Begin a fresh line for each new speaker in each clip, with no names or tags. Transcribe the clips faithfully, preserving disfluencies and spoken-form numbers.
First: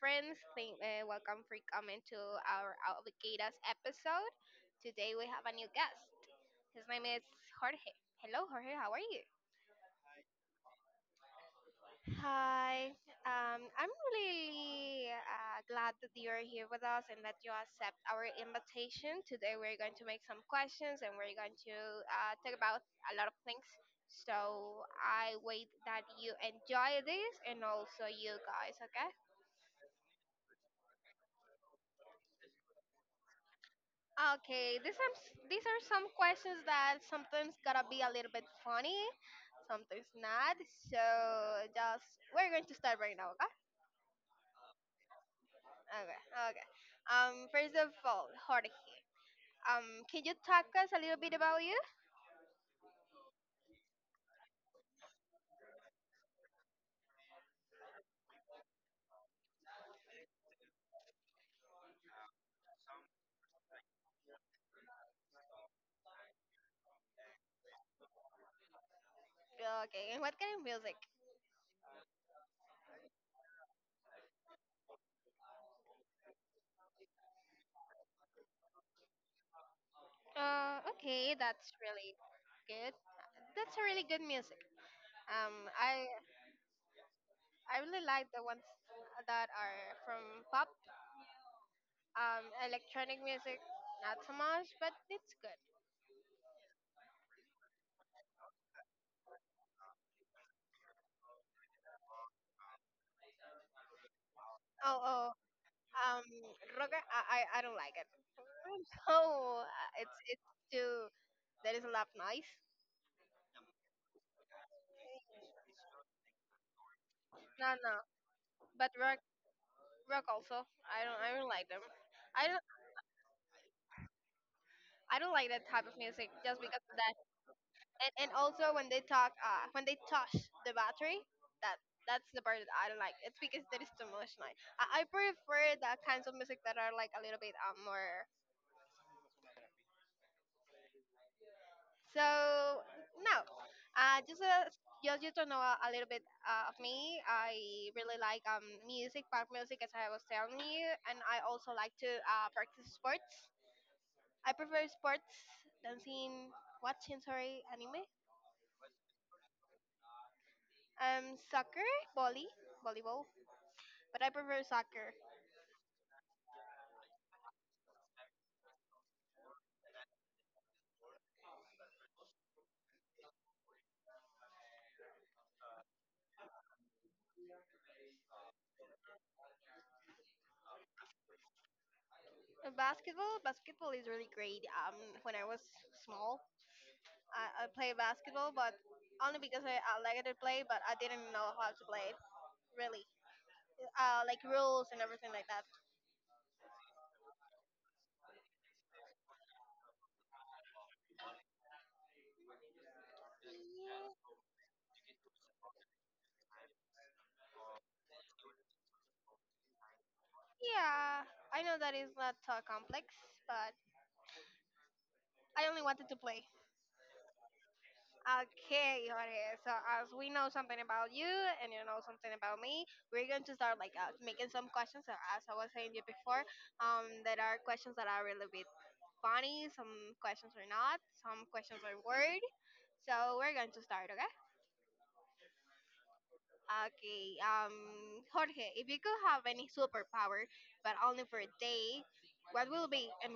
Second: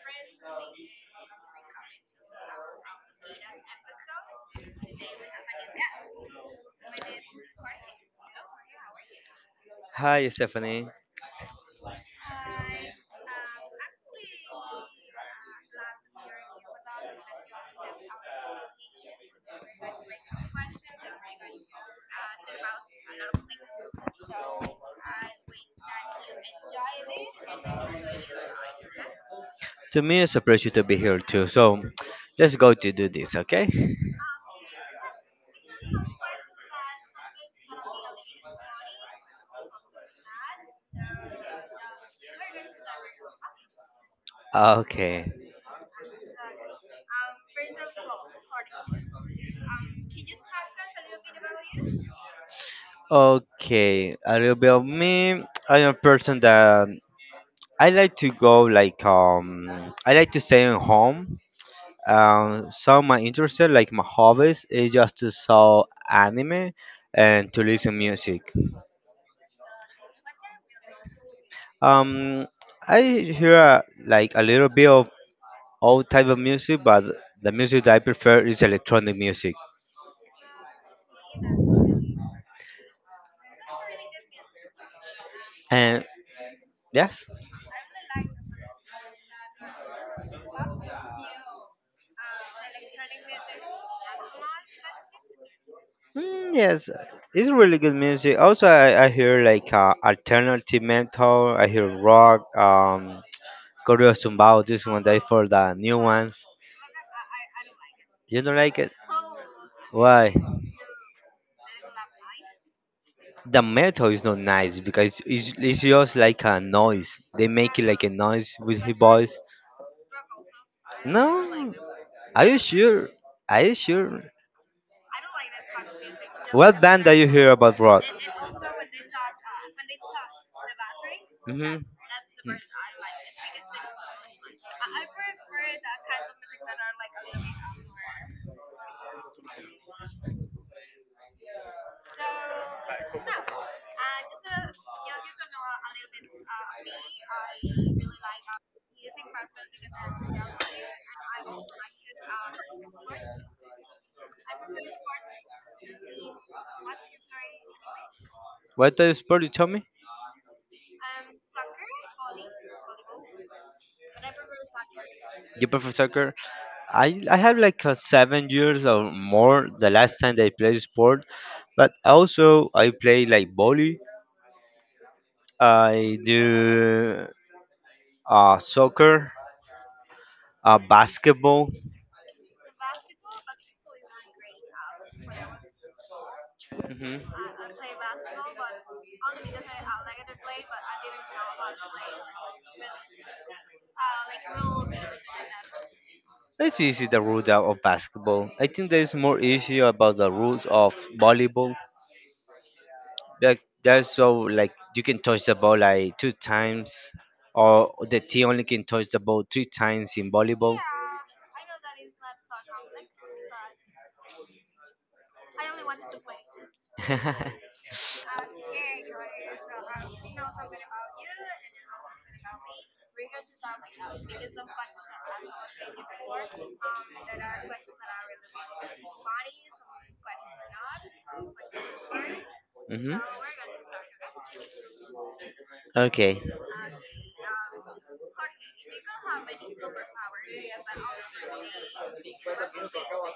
friends. Thank, uh, welcome for coming to our Avocados episode. Today we have a new guest. His name is Jorge. Hello, Jorge. How are you?
Hi, Stephanie.
Hi. Um, I'm really uh, glad that you are here with us and that you accept our invitation. Today we're going to make some questions and we're going to uh, talk about a lot of things. So I wait that you enjoy this and also you guys, okay?
To me, it's a pleasure to be here too. So, let's go to do this, okay?
Okay, these are s- these are some questions that sometimes gotta be a little bit funny, sometimes not. So just we're going to start right now, okay?
Okay.
Okay, okay. Um, first of all, Jorge. Um, can you talk us a little bit about you?
Okay. A little bit of me. I am a person that I like to go like um. I like to stay at home. Um, some of my interests, like my hobbies, is just to saw anime and to listen music.
Okay, and what kind of music?
Um, I hear like a little bit of all type of music, but the music that I prefer is electronic music.
Uh, okay, that's really good. That's a really good music. Um,
And
I
Yes.
I really like the ones that are from pop. Um, electronic music, not so much, but it's good.
Mm, yes. It's really good music. Also, I, I hear like uh, alternative metal. I hear rock. Um, Coreo Tumbao. This
Oh,
one that
oh,
for the new
um,
ones.
rock. I, I, I don't like it.
You don't like it?
No,
Why?
it's too. That is a lot noise.
The metal is not nice because it's, it's just like a noise. They
No,
make it
no,
like a noise with
but
his
rock,
voice.
rock also. I don't, I don't like
No.
them.
Are
I
you
don't,
sure? Are you sure?
I don't like that type of music just
What
because of
band do
that.
you hear about rock?
And and also when they talk, uh, when they touch the battery. that
Mhm.
that's the part that I don't like. It's because there is too much noise. I, I prefer the kinds of music that are like a little bit um more. So now, uh, just uh, just you to know a, a little bit uh, of me. I really like um music, pop music, as I was telling you, and I also like to uh, practice sports. I prefer sports, dancing, watching, sorry, anime,
What type of sport you tell me?
um, soccer, volley, volleyball, but I prefer soccer.
You prefer soccer? I I have like uh, seven years or more the last time that I played sport, but also I play like volley. I do uh soccer, uh basketball.
Uh, Basketball, basketball is really great. Um, when I was small, I, I played basketball, but only because I, I liked to play, but I didn't know how to play it really. uh, like rules and everything like that.
Let's easy the rules out of basketball. I think there is more issue about the rules of volleyball. Like there's so like you can touch the ball like two times, or the team only can touch the ball three times in volleyball.
Yeah, I know that is not uh, complex, but I only wanted to play. Okay, Jorge. So as we know something about you and you know something about me, we're going to start like uh, making some questions. So as I was saying you before, um, there are questions that are a little bit funny. Some questions are not. Some questions are weird.
Mhm.
So we're going to start. Okay.
Okay.
Okay. Um, Jorge, if you could have any superpower, but only for a day, what will it be and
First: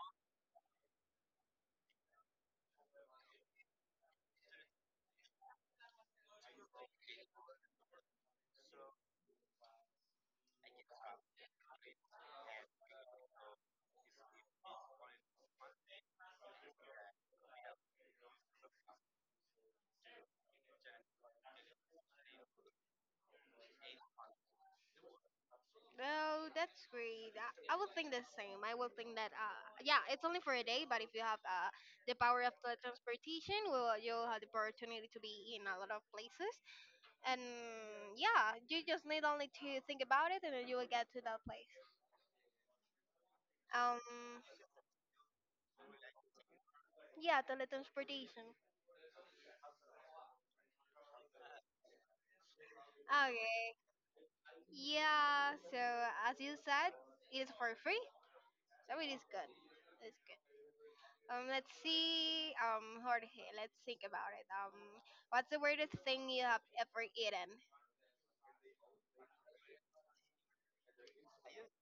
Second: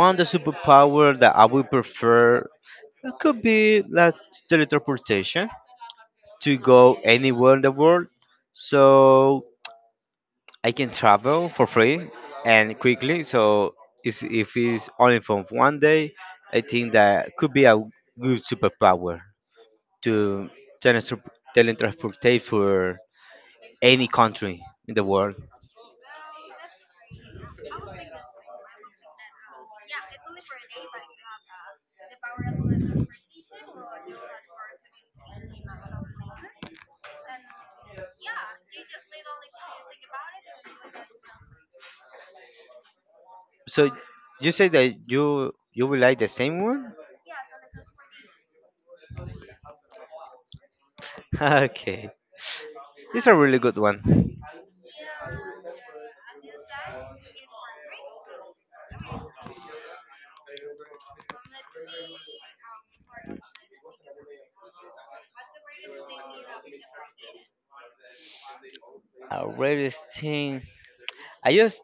One the superpower that I would prefer, it could be like teleportation to go anywhere in the world. So I can travel for free and quickly. So it's, if it's only for one day, I think that could be a good superpower to teletransport teletransportate for any country in the world.
Oh, that's great. I, I would think the same. I would think that, uh, yeah, it's only for a day, but if you have uh, the power of teletransportation, well, you'll have the opportunity to be in a lot of places. And yeah, you just need only to think about it and then you will get to that place.
So
Um,
you say that you you will like the same one?
yeah, teletransportation.
Okay, it's a really
Okay.
good one.
Yeah, so as you said, it is for free, so it is good. It's good. Um, let's see, um, Jorge, let's think about it. Um, what's the weirdest thing you have ever eaten?
A rarest thing. I just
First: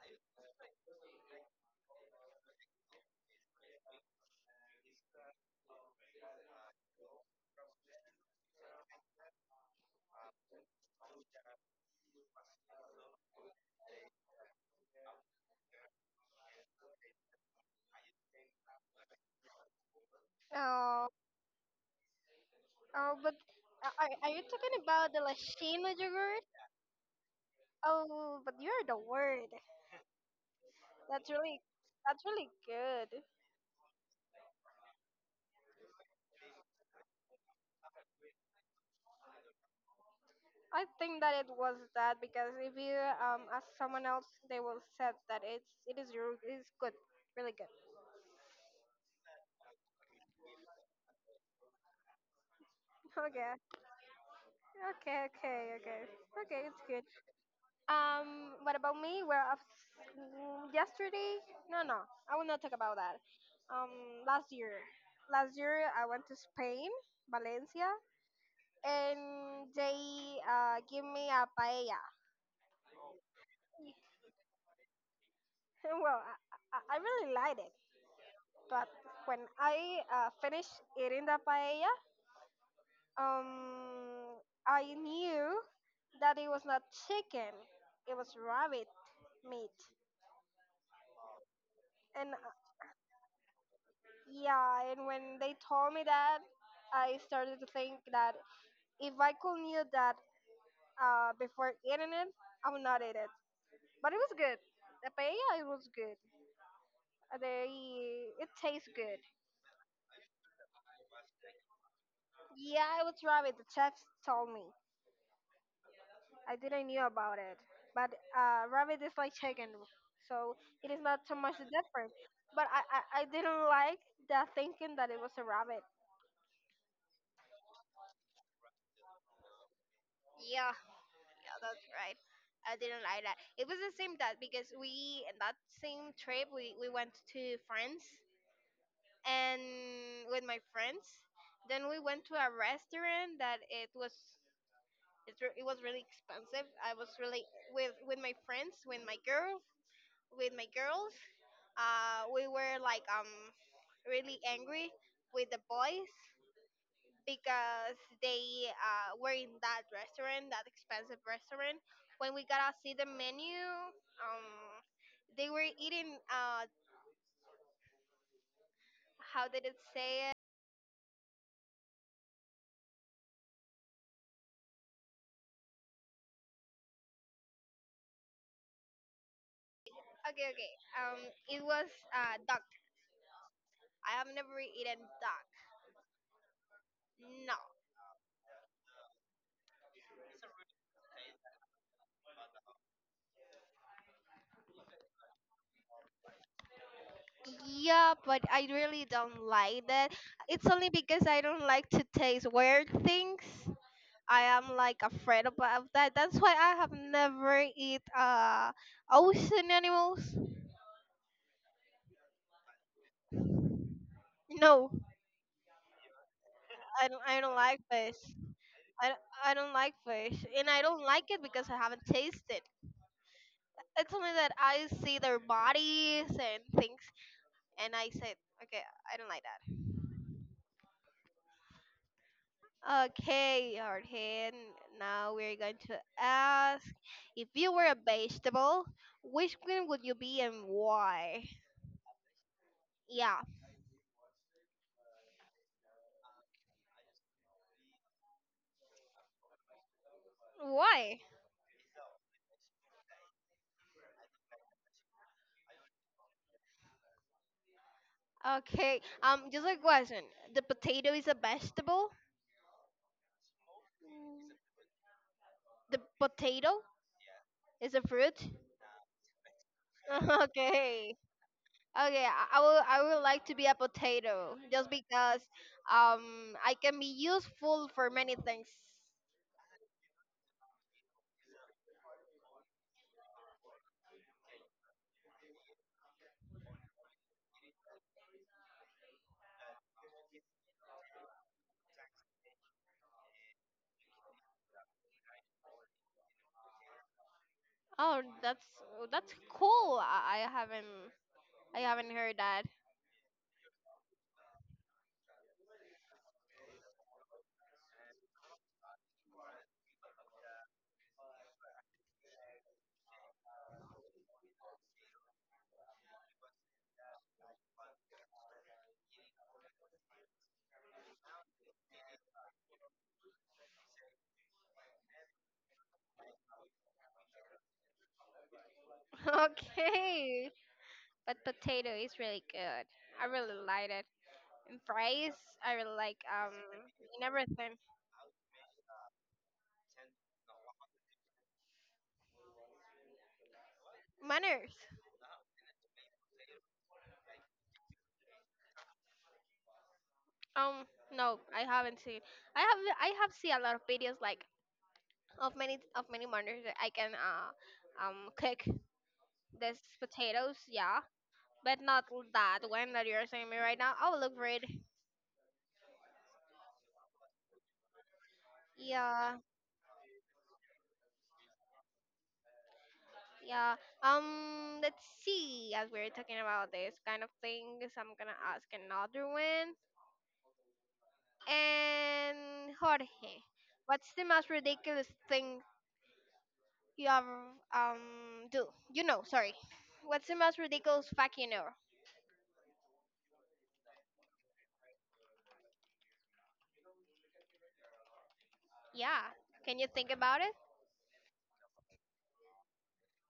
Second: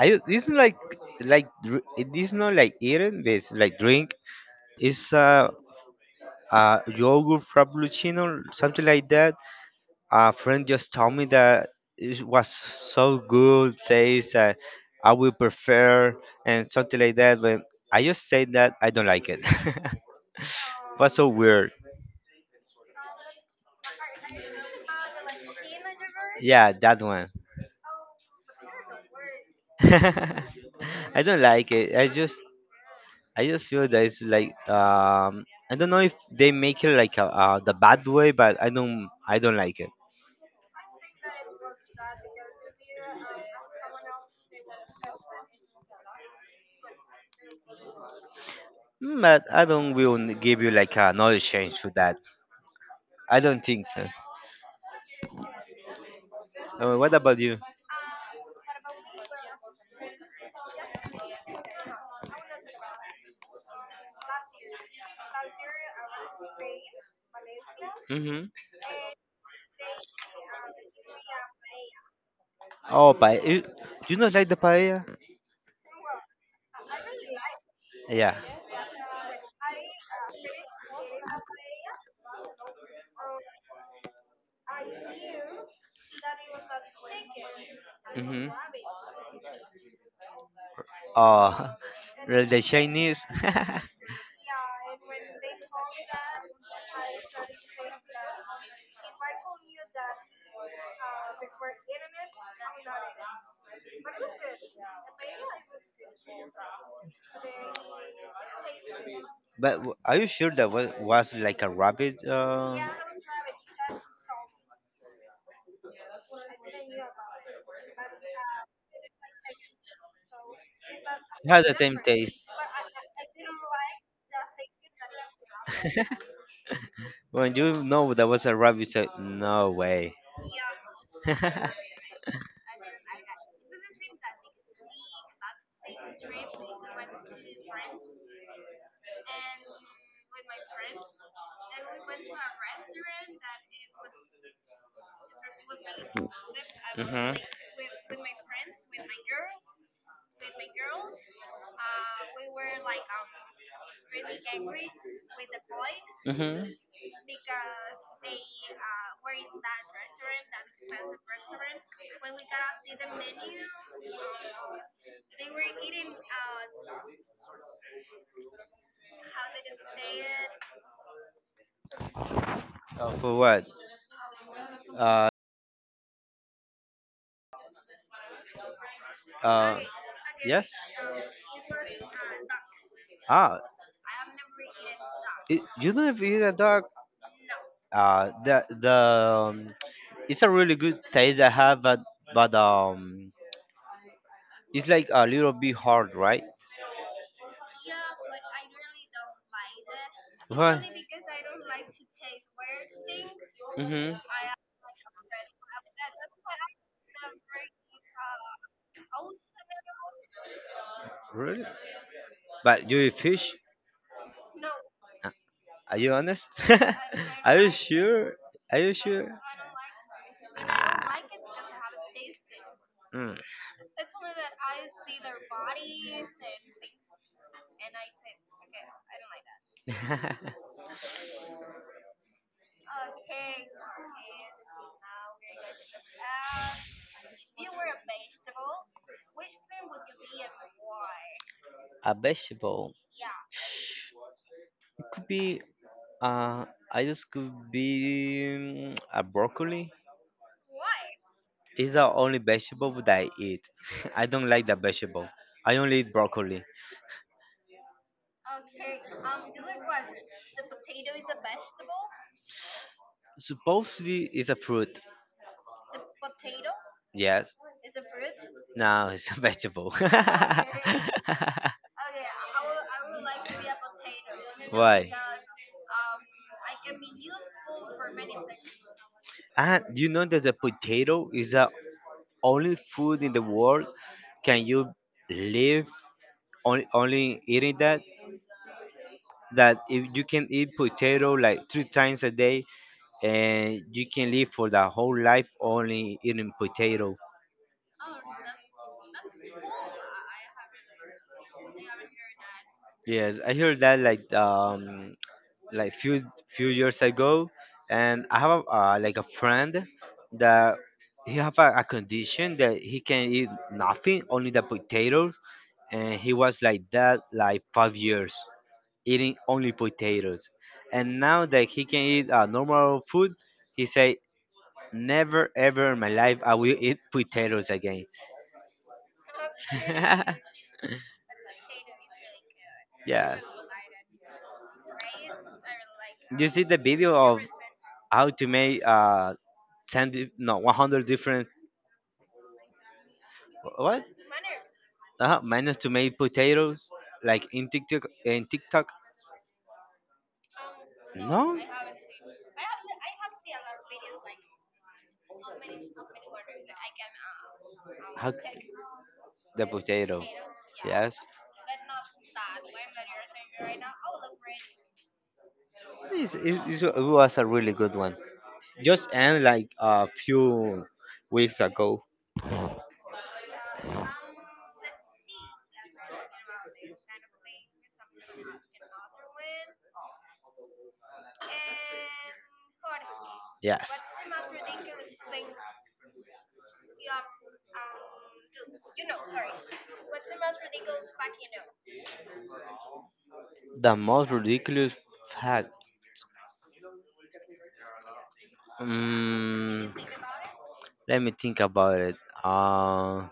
I ju- it's not like like dr- it is not like eating, but it's like drink. It's a uh, yogurt frappuccino, something like that. A friend just told me that it was so good taste. Uh, I will prefer and something like that. But I just say that I don't like it.
Oh,
Was so weird.
oh, but uh, are, are you talking about the Lashima yogurt?
Yeah, that one.
Oh, but you're the word.
I
That's
don't
really,
like it. I
that's
just
really good.
I just feel that it's like um I don't know if they make it like a, uh, the bad way, but I don't I don't like.
I think that it was that because if you um ask someone else, they will say that it's it is your it's good, really good.
Mm, but I don't will n- give you like a knowledge change for that. I don't think so.
Okay, okay, okay, okay, okay. It's
Uh,
good.
what about you?
Um, what about me? Well, of- mm, yesterday? No, no, I will not talk about that. Um, last year, last year I went to Spain, Valencia,
Hmm.
and they uh, give me a paella.
Oh, but you, you not like the paella?
Well, I, I I really liked it,
Yeah.
but when I uh, finished eating the paella, um, I knew that it was not chicken; it was
Hmm.
rabbit meat,
Oh,
and
really, the Chinese.
Yeah, and when they told me that, I started to think that if I could knew that uh, before eating it, I would not eat it. But it was good. The paella, it was good. Uh, They, it tastes good.
But w- are you sure that was, was like a rabbit? Uh,
Yeah, it was rabbit. The chef told me. I didn't knew about it. But uh, rabbit is like chicken, so it is not so
it
much
had the same
different.
taste.
But I, I, I didn't like the thinking that it was a rabbit.
When you know that was a rabbit, you said, no way.
Yeah. Yeah, that's right. I didn't like that. It was the same that because we in that same trip we, we went to France and with my friends. Then we went to a restaurant that it was it, re- it was really expensive. I was really with with my friends, with my girl, with my girls. Uh, we were like um really angry with the boys
Mhm. Mhm.
because they uh, were in that restaurant, that expensive restaurant. When we got to see the menu, um, they were eating. Uh, how did it say it?
Uh, for what? Uh, uh,
Okay,
yes.
okay. Um, it was uh, duck.
Ah,
I have never eaten duck.
it, you don't have eaten a dog.
No.
Uh, the the um, it's a really good taste I have, but but um, it's like a little bit hard, right?
Yeah, but I really don't like that. It's only
Right.
because I don't like to taste weird things.
Mhm.
I am like afraid about that. That's why I have never eat uh ocean animals.
Really? But you eat fish?
No,
Are you honest?
I don't I don't
Are you
like fish.
sure? Are you
I,
sure?
I don't like fish, and I don't
Ah,
like it because I haven't tasted.
mm.
It's only that I see their bodies and things, and I said, okay, I don't like that. Okay, Artin. Now we're going to ask if you were a vegetable, which one would you be and why?
A vegetable.
Yeah,
It could be. Uh, I just could be mm, a broccoli.
why?
It's the only vegetable that I eat. I don't like that vegetable. I only eat broccoli.
Okay. Um, just a question. The potato is a vegetable.
Supposedly it's
Mm.
a fruit.
The potato
Yes.
is a fruit.
No, it's a vegetable.
Okay. Okay, I I will. I would like to be a potato just
Why?
because um I can be useful for many things.
And you know that the potato is the only food in the world, can you live on only eating that? That if you can eat potato like three times a day and you can live for the whole life only eating potato.
Oh, that's oh, that's cool. I, I haven't I haven't heard that.
Yes, I heard that like um like few few years ago, and I have a, uh, like a friend that he have a, a condition that he can eat nothing, only the potatoes, and he was like that like five years eating only potatoes. And now that he can eat uh, normal food, he said, never ever in my life i will eat potatoes again.
Okay, but potato is really good. I
Yes,
really like it. And fries, I really like
you
um
see the video
in
of
everything.
how to make uh ten, di- no one hundred different, what
Manners.
uh, manners to make potatoes, like, in tiktok in tiktok
Um, no,
no.
I haven't seen. I have I have seen a lot of videos like of many of many manners that I can uh um
How
cook
the
This
potato?
potatoes, yeah,
Yes,
but not that one that you're saying me right now. I will look for it.
this it, it it was a really good one. Just
Yeah,
end like a few weeks ago.
yeah. Um, let's see. As we're talking about this kind of things, I'm gonna ask another one. And Jorge,
Yes.
what's the most ridiculous thing you have um do? You know, sorry. What's the most ridiculous fact you know?
The most ridiculous fact.
Yeah. Can you
Mm,
think about
let me think about it. Uh,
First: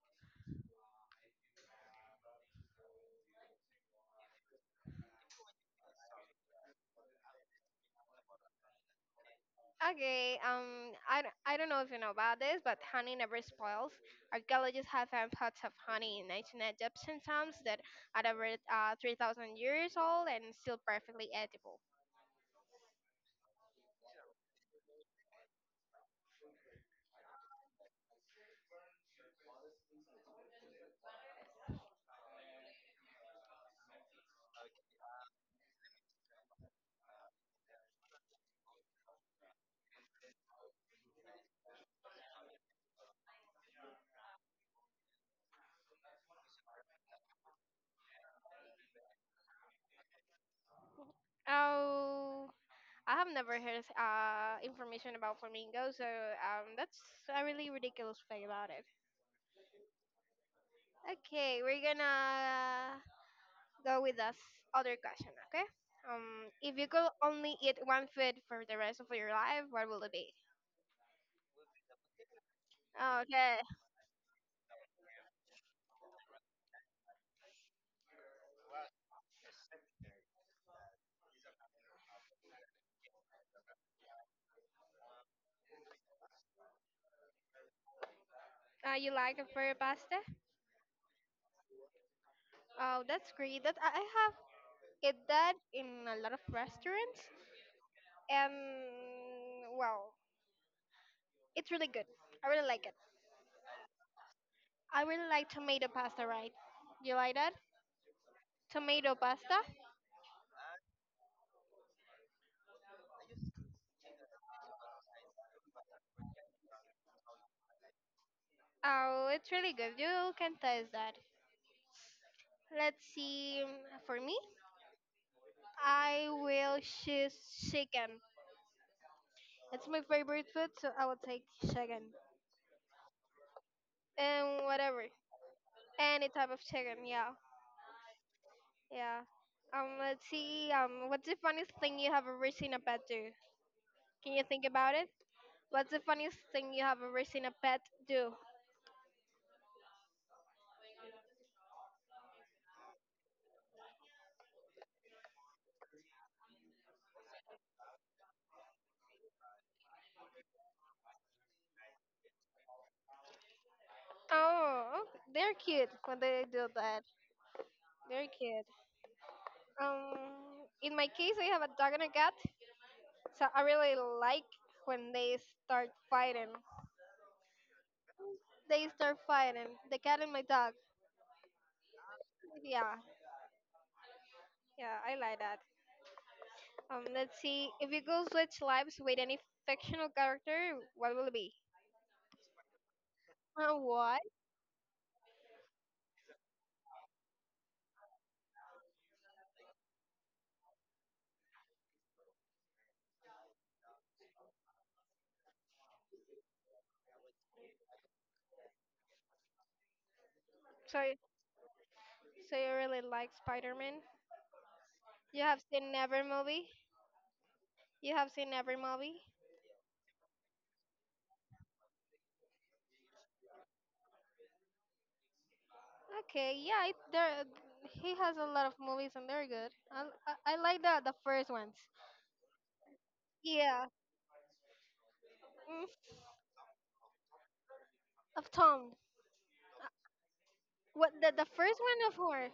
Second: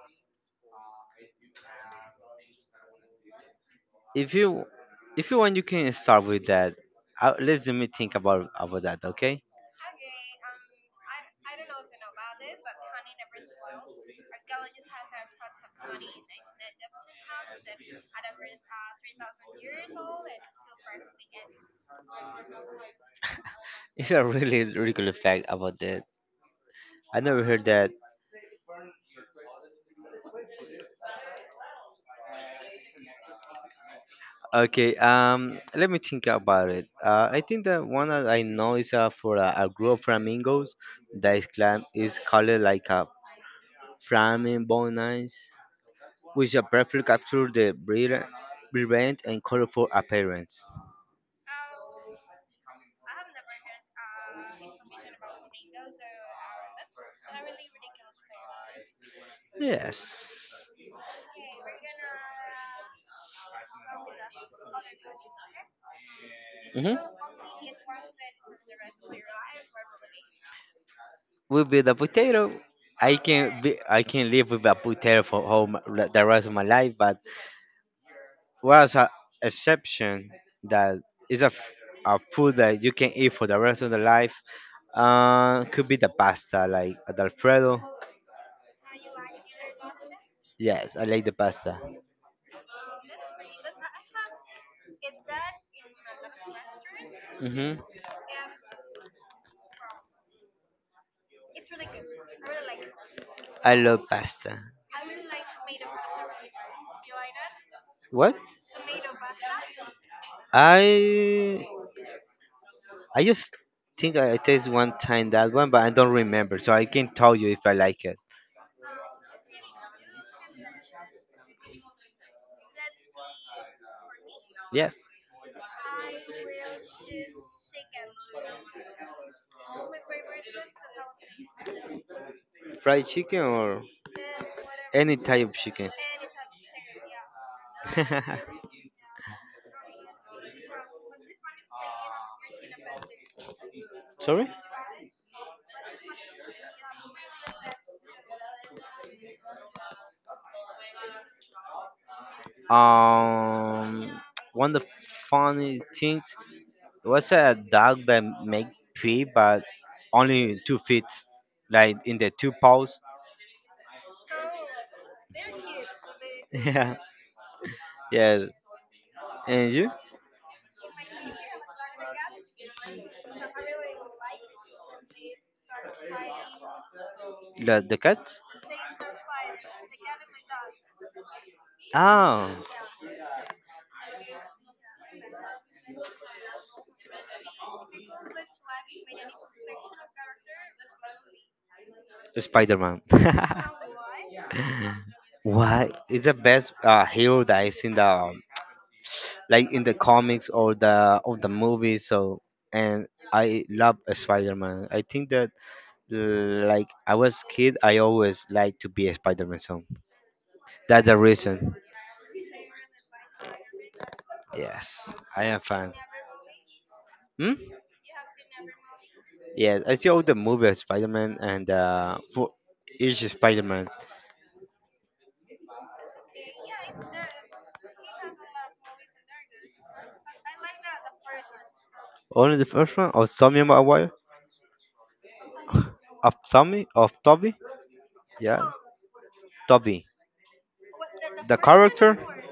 if you if you want, you can start with that. Uh, let me think about about that. Okay,
Okay, um, I, d- I don't know if you know about this, but honey never spoils. Archaeologists have found pots of honey in ancient Egyptian tombs that are over uh, three thousand years old and still perfectly edible.
it's a really ridiculous fact about that. I never heard that. Okay, um, let me think about it. Uh, I think the one that I know is uh, for a, a group of flamingos that is, clam- is called like a flamingonians, which uh, prefer capture the brilliant, brilliant and colorful appearance.
Oh, I have never heard uh, information about flamingos, so um, that's a really ridiculous fact about it.
Yes.
Okay, we're gonna go with this other question, okay? Um, if you
Hmm.
could only eat one food for the rest of your life, what will it be?
Will be the potato. I
Okay.
can be, I can live with a potato for whole, m- the rest of my life, but was an exception that is a, f- a food that you can eat for the rest of the life. Uh, could be the pasta, like at Alfredo.
Uh, you like the fire pasta?
Yes, I like the pasta.
Oh, that's great. That I I have eat that in a lot of restaurants,
Mm-hmm.
and well, it's really good. I really like it.
I love pasta.
I really like tomato pasta, right? You like that?
What?
Tomato pasta?
I I just think I taste one time that one, but I don't remember, so I can tell you if I like it.
Oh, it's really good. You can taste that. Let's see. mm, For me,
Yes,
I will choose chicken. It's my favorite food, so I will take chicken
fried chicken or
and whatever,
any type of chicken.
any type of chicken. Yeah. Yeah. Um, let's see. Um, what's the funniest thing you have ever seen a pet do? Can you
Sorry?
think about it? What's the funniest thing you have ever seen a pet do?
Um, One of the funny things was a dog that make pee, but only two feet, like in the two paws.
Oh, okay. They're cute when they do
Yeah,
that. They're
yeah.
cute.
And you,
Um, in my case, I have a dog and a cat, so I really like when they start fighting.
the the cats?
They start fighting. The cat and my dog.
Oh.
Yeah, yeah, I like that. Um, let's see. If you go switch lives with any fictional character, what will it be?
Spider-Man.
Uh, what?
Why is the best uh, hero that is in the like in the comics or the of the movies? So and I love Spider-Man. I think that uh, like I was kid, I always like to be a Spider-Man. So
So
that's the reason.
So you really like Spider-Man?
Yes,
You
I
have
am fan.
seen every movie?
Hmm?
You have seen every movie?
Yes, I see all the movie of Spider-Man and uh, for each Spider-Man.
Okay, yeah, it, there he has a lot of movies and they're good. I, I, I like the the first ones.
Only the first one of Tommy
Yeah,
Maguire,
mm,
of Tommy, of Toby.
of
Yeah,
Tom.
Toby.
What the the
The
first one of
character,
her?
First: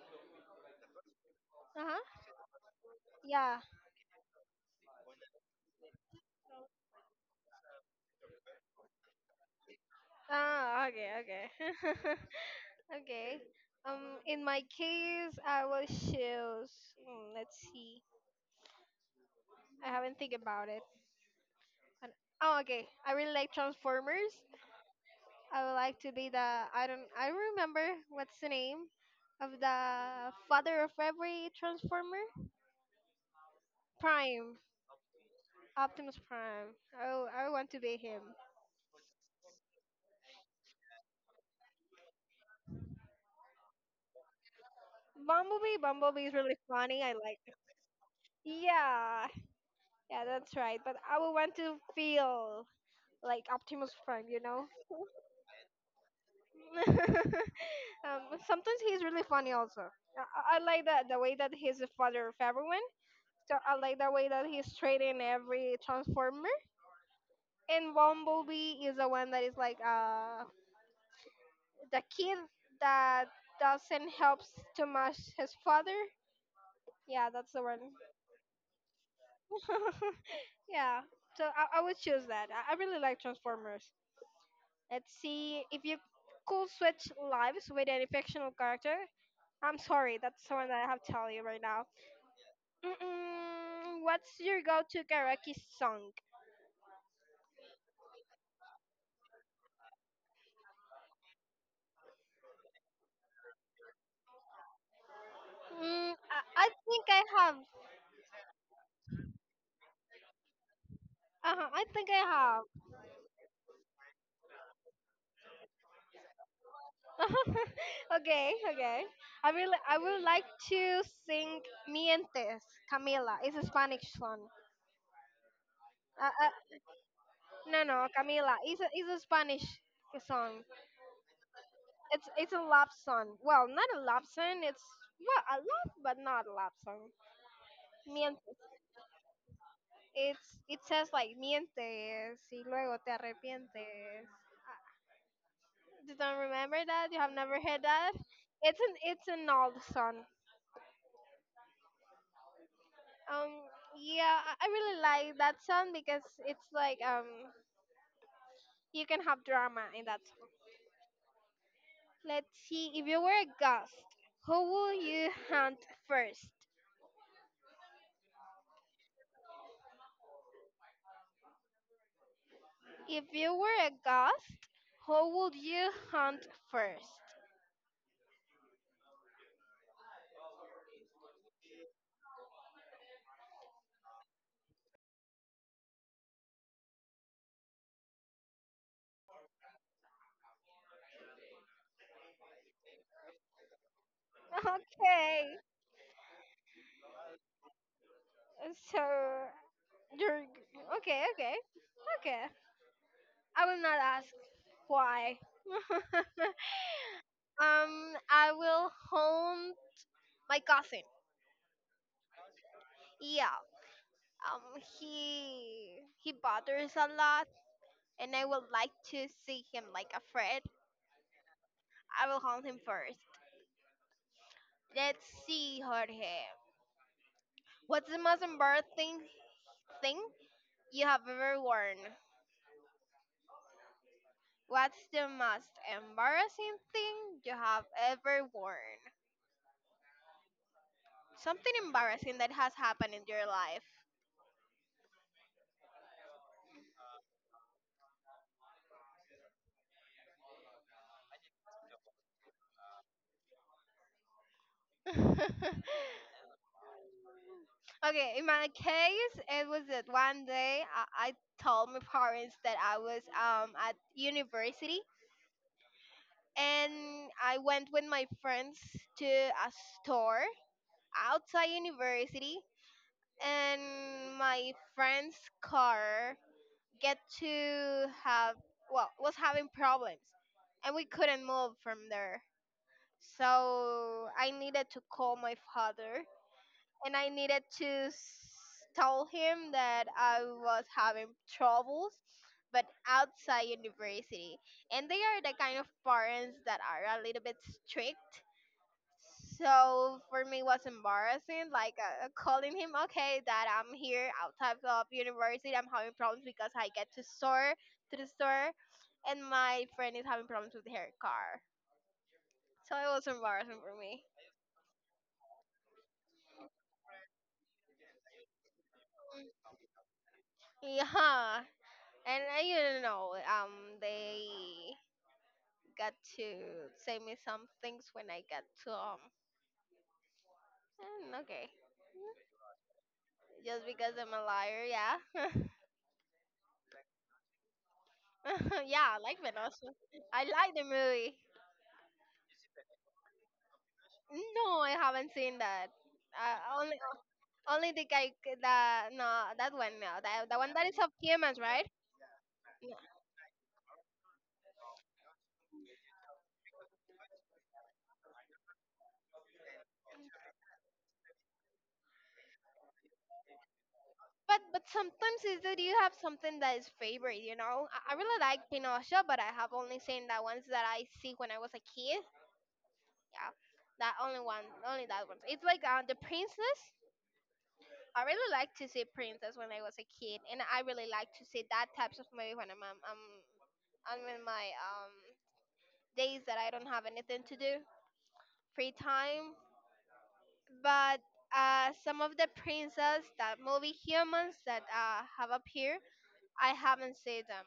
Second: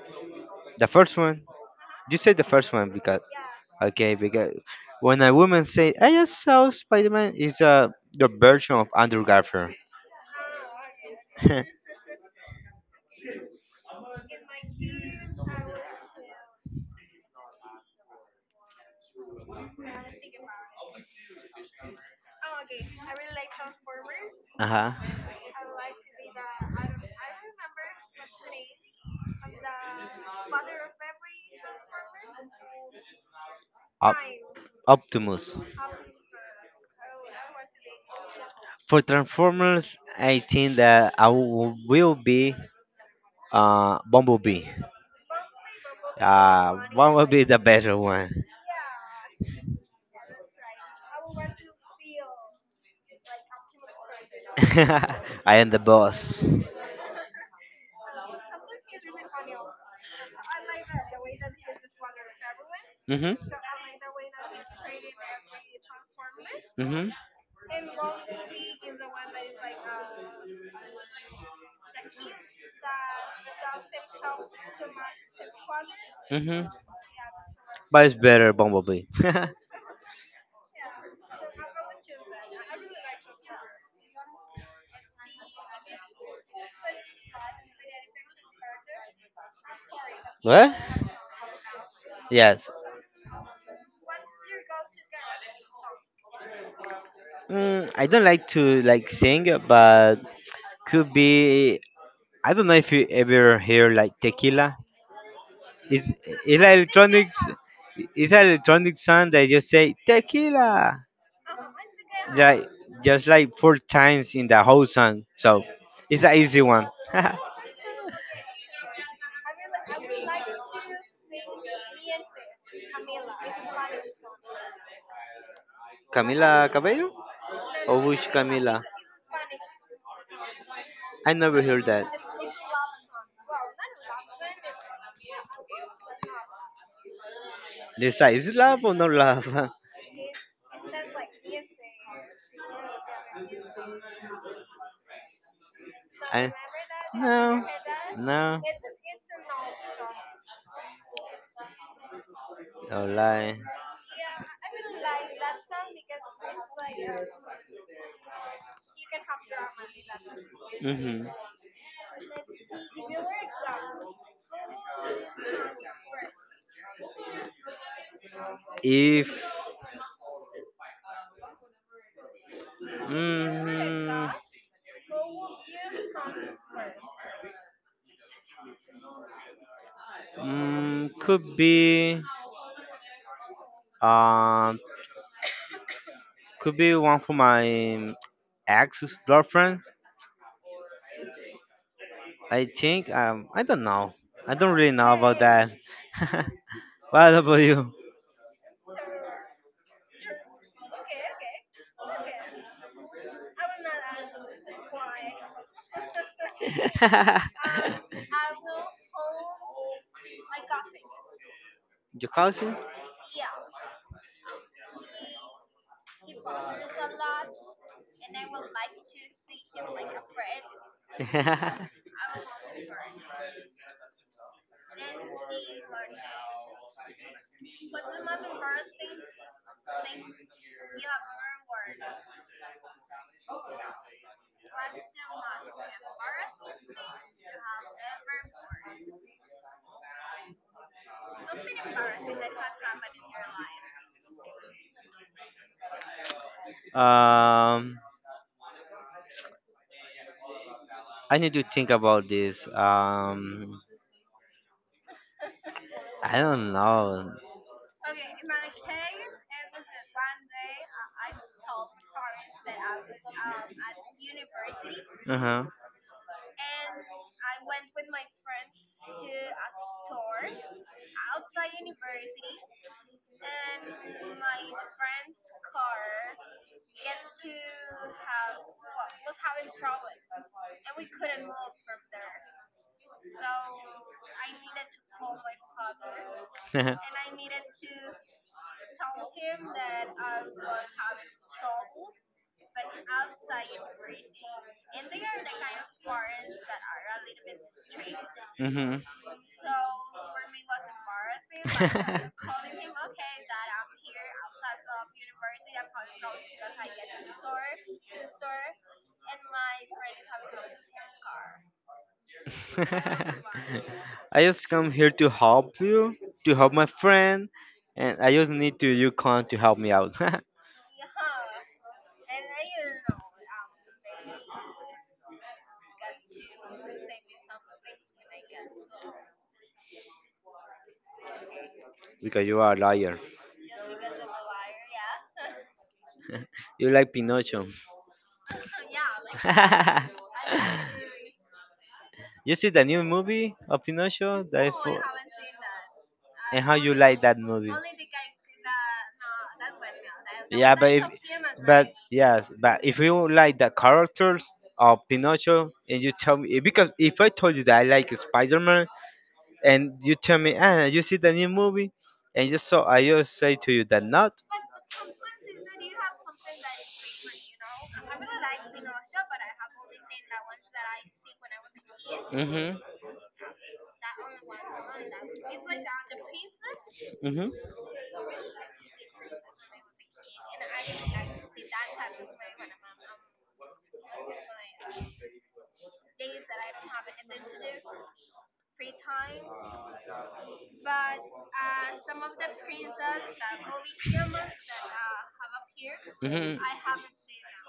the first one.
Uh huh.
You say the first one because,
Yeah.
okay, because when a woman say I just saw Spider Man, is uh, the version of Andrew Garfield.
Ah, okay, okay, okay. Um, in my case, I will choose. Mm, let's see. I haven't think about it. And- Oh, okay. I really like Transformers.
Uh-huh.
I would like to be the I don't I remember what's the name of the father of every transformer. Prime,
Op- Optimus.
Optimus Prime. I w- I want to be him.
For Transformers, I think that I w- will be uh Bumblebee.
Bumblebee, Bumblebee is really
Uh,
funny. I like.
Bumblebee the better one.
Yeah, yeah, that's right. But I would want to feel like Optimus Prime, you know.
I am the boss.
um, sometimes he's really funny also. I, I I like that the way that he's the father of everyone.
Mhm.
So I like the way that he's trading every transformer.
Mhm.
And Bumblebee is the one that is like uh the kid that doesn't help too much his father.
Mhm.
Yeah, that's the one.
But it's better Bumblebee.
yeah, so I, I would choose that. I, I really like Transformers. Let's see if you could switch lives with any fictional character. I'm sorry, that's the one
What?
that I have to tell you right now.
Yes.
Mm-mm, what's your go-to karaoke song?
Mm, I don't like to like sing, but could be. I don't know if you ever hear like tequila. It's
Mm, I,
it's
I
like
think I
electronics.
have.
It's an electronic song that just say tequila,
Uh-huh, I think I have.
like just like four times in the whole song. So it's an easy one.
okay, okay. I will. I would like to sing "Mientes," Camila. It's a Spanish song. Uh,
Camila
uh,
Cabello
no,
or
no,
which
Camila.
Camila?
It's a, it's a Spanish song.
I never heard that.
It's it's a love song. Well, not a love song. It's well a love, but not a love song.
The size
Mientes.
love or no love?
It's it says like mientes y luego te arrepientes. You don't
I,
remember that? You have never
no,
heard that?
no,
It's an it's an old song.
no
Um,
lie.
yeah, I I really like that song because it's like um, you can have drama in that song.
Hmm.
Let's see. If you were a ghost, who would you hunt first?
If
If you were a
mm,
ghost, who would you hunt first?
mm, could be um could be one for my ex girlfriend, I think, um I don't know. I don't really know about
Okay.
that. What about you?
So you're okay. Okay. Okay. I will not ask why. um, I will hunt my cousin.
Your cousin?
Yeah, um he he bothers a lot and I would like to see him like a friend. I will call him first. Let's see her hair. What's the most embarrassing thing you have ever worn? What's the most embarrassing thing you have ever worn? Something embarrassing that has happened in your life.
um, I need to think about this. Um, I don't know.
okay, in my case, it was that one day I, I told my parents that I was um at university
Uh huh.
and I went with my friends to a store outside university and my friend's car get to have well was having problems and we couldn't move from there. So I needed to call my father and I needed to s- tell him that I was having troubles but outside university and they are the kind of parents that are a little bit strict
Mm-hmm.
so for me, it was embarrassing, like uh, calling him, okay, that I'm here outside of university. I'm having problems because I get to store to the store, and my friend is having problems with her car. So it was embarrassing for me.
I just come here to help you, to help my friend, and I just need to you come to help me out.
Yeah, and I you know, um, they got to say me some things when I got to um, mm, okay,
Because you are a liar.
just because I'm a liar, yeah,
You like Pinocchio.
yeah, I like Venosa. I like the movie.
You see the new movie of Pinocchio? That I
No, I
fo-
haven't seen that.
And how
Uh,
you
only
like that movie?
only the guy that no that one no that the
Yeah,
one that
but
is
if,
of humans,
but
right?
yes, but
No.
if you like the characters of Pinocchio and you tell me because if I told you that I like Spider Man, and you tell me, ah, you see the new movie, and just so I just say to you that not.
But but sometimes is that you have something that is favorite, you know. I, I really like Pinocchio, but I have only seen the ones that I see when I was a kid.
Mhm.
Yeah, that only one, only that one. It's like uh, the princess.
Mhm.
I really like to see princess when I was a kid, and I really like to see that types of movie when I'm um, um I'm in my um days that I don't have anything to do. Free time. But uh, some of the princess that movie humans that uh, have appeared,
Mhm.
I haven't seen them.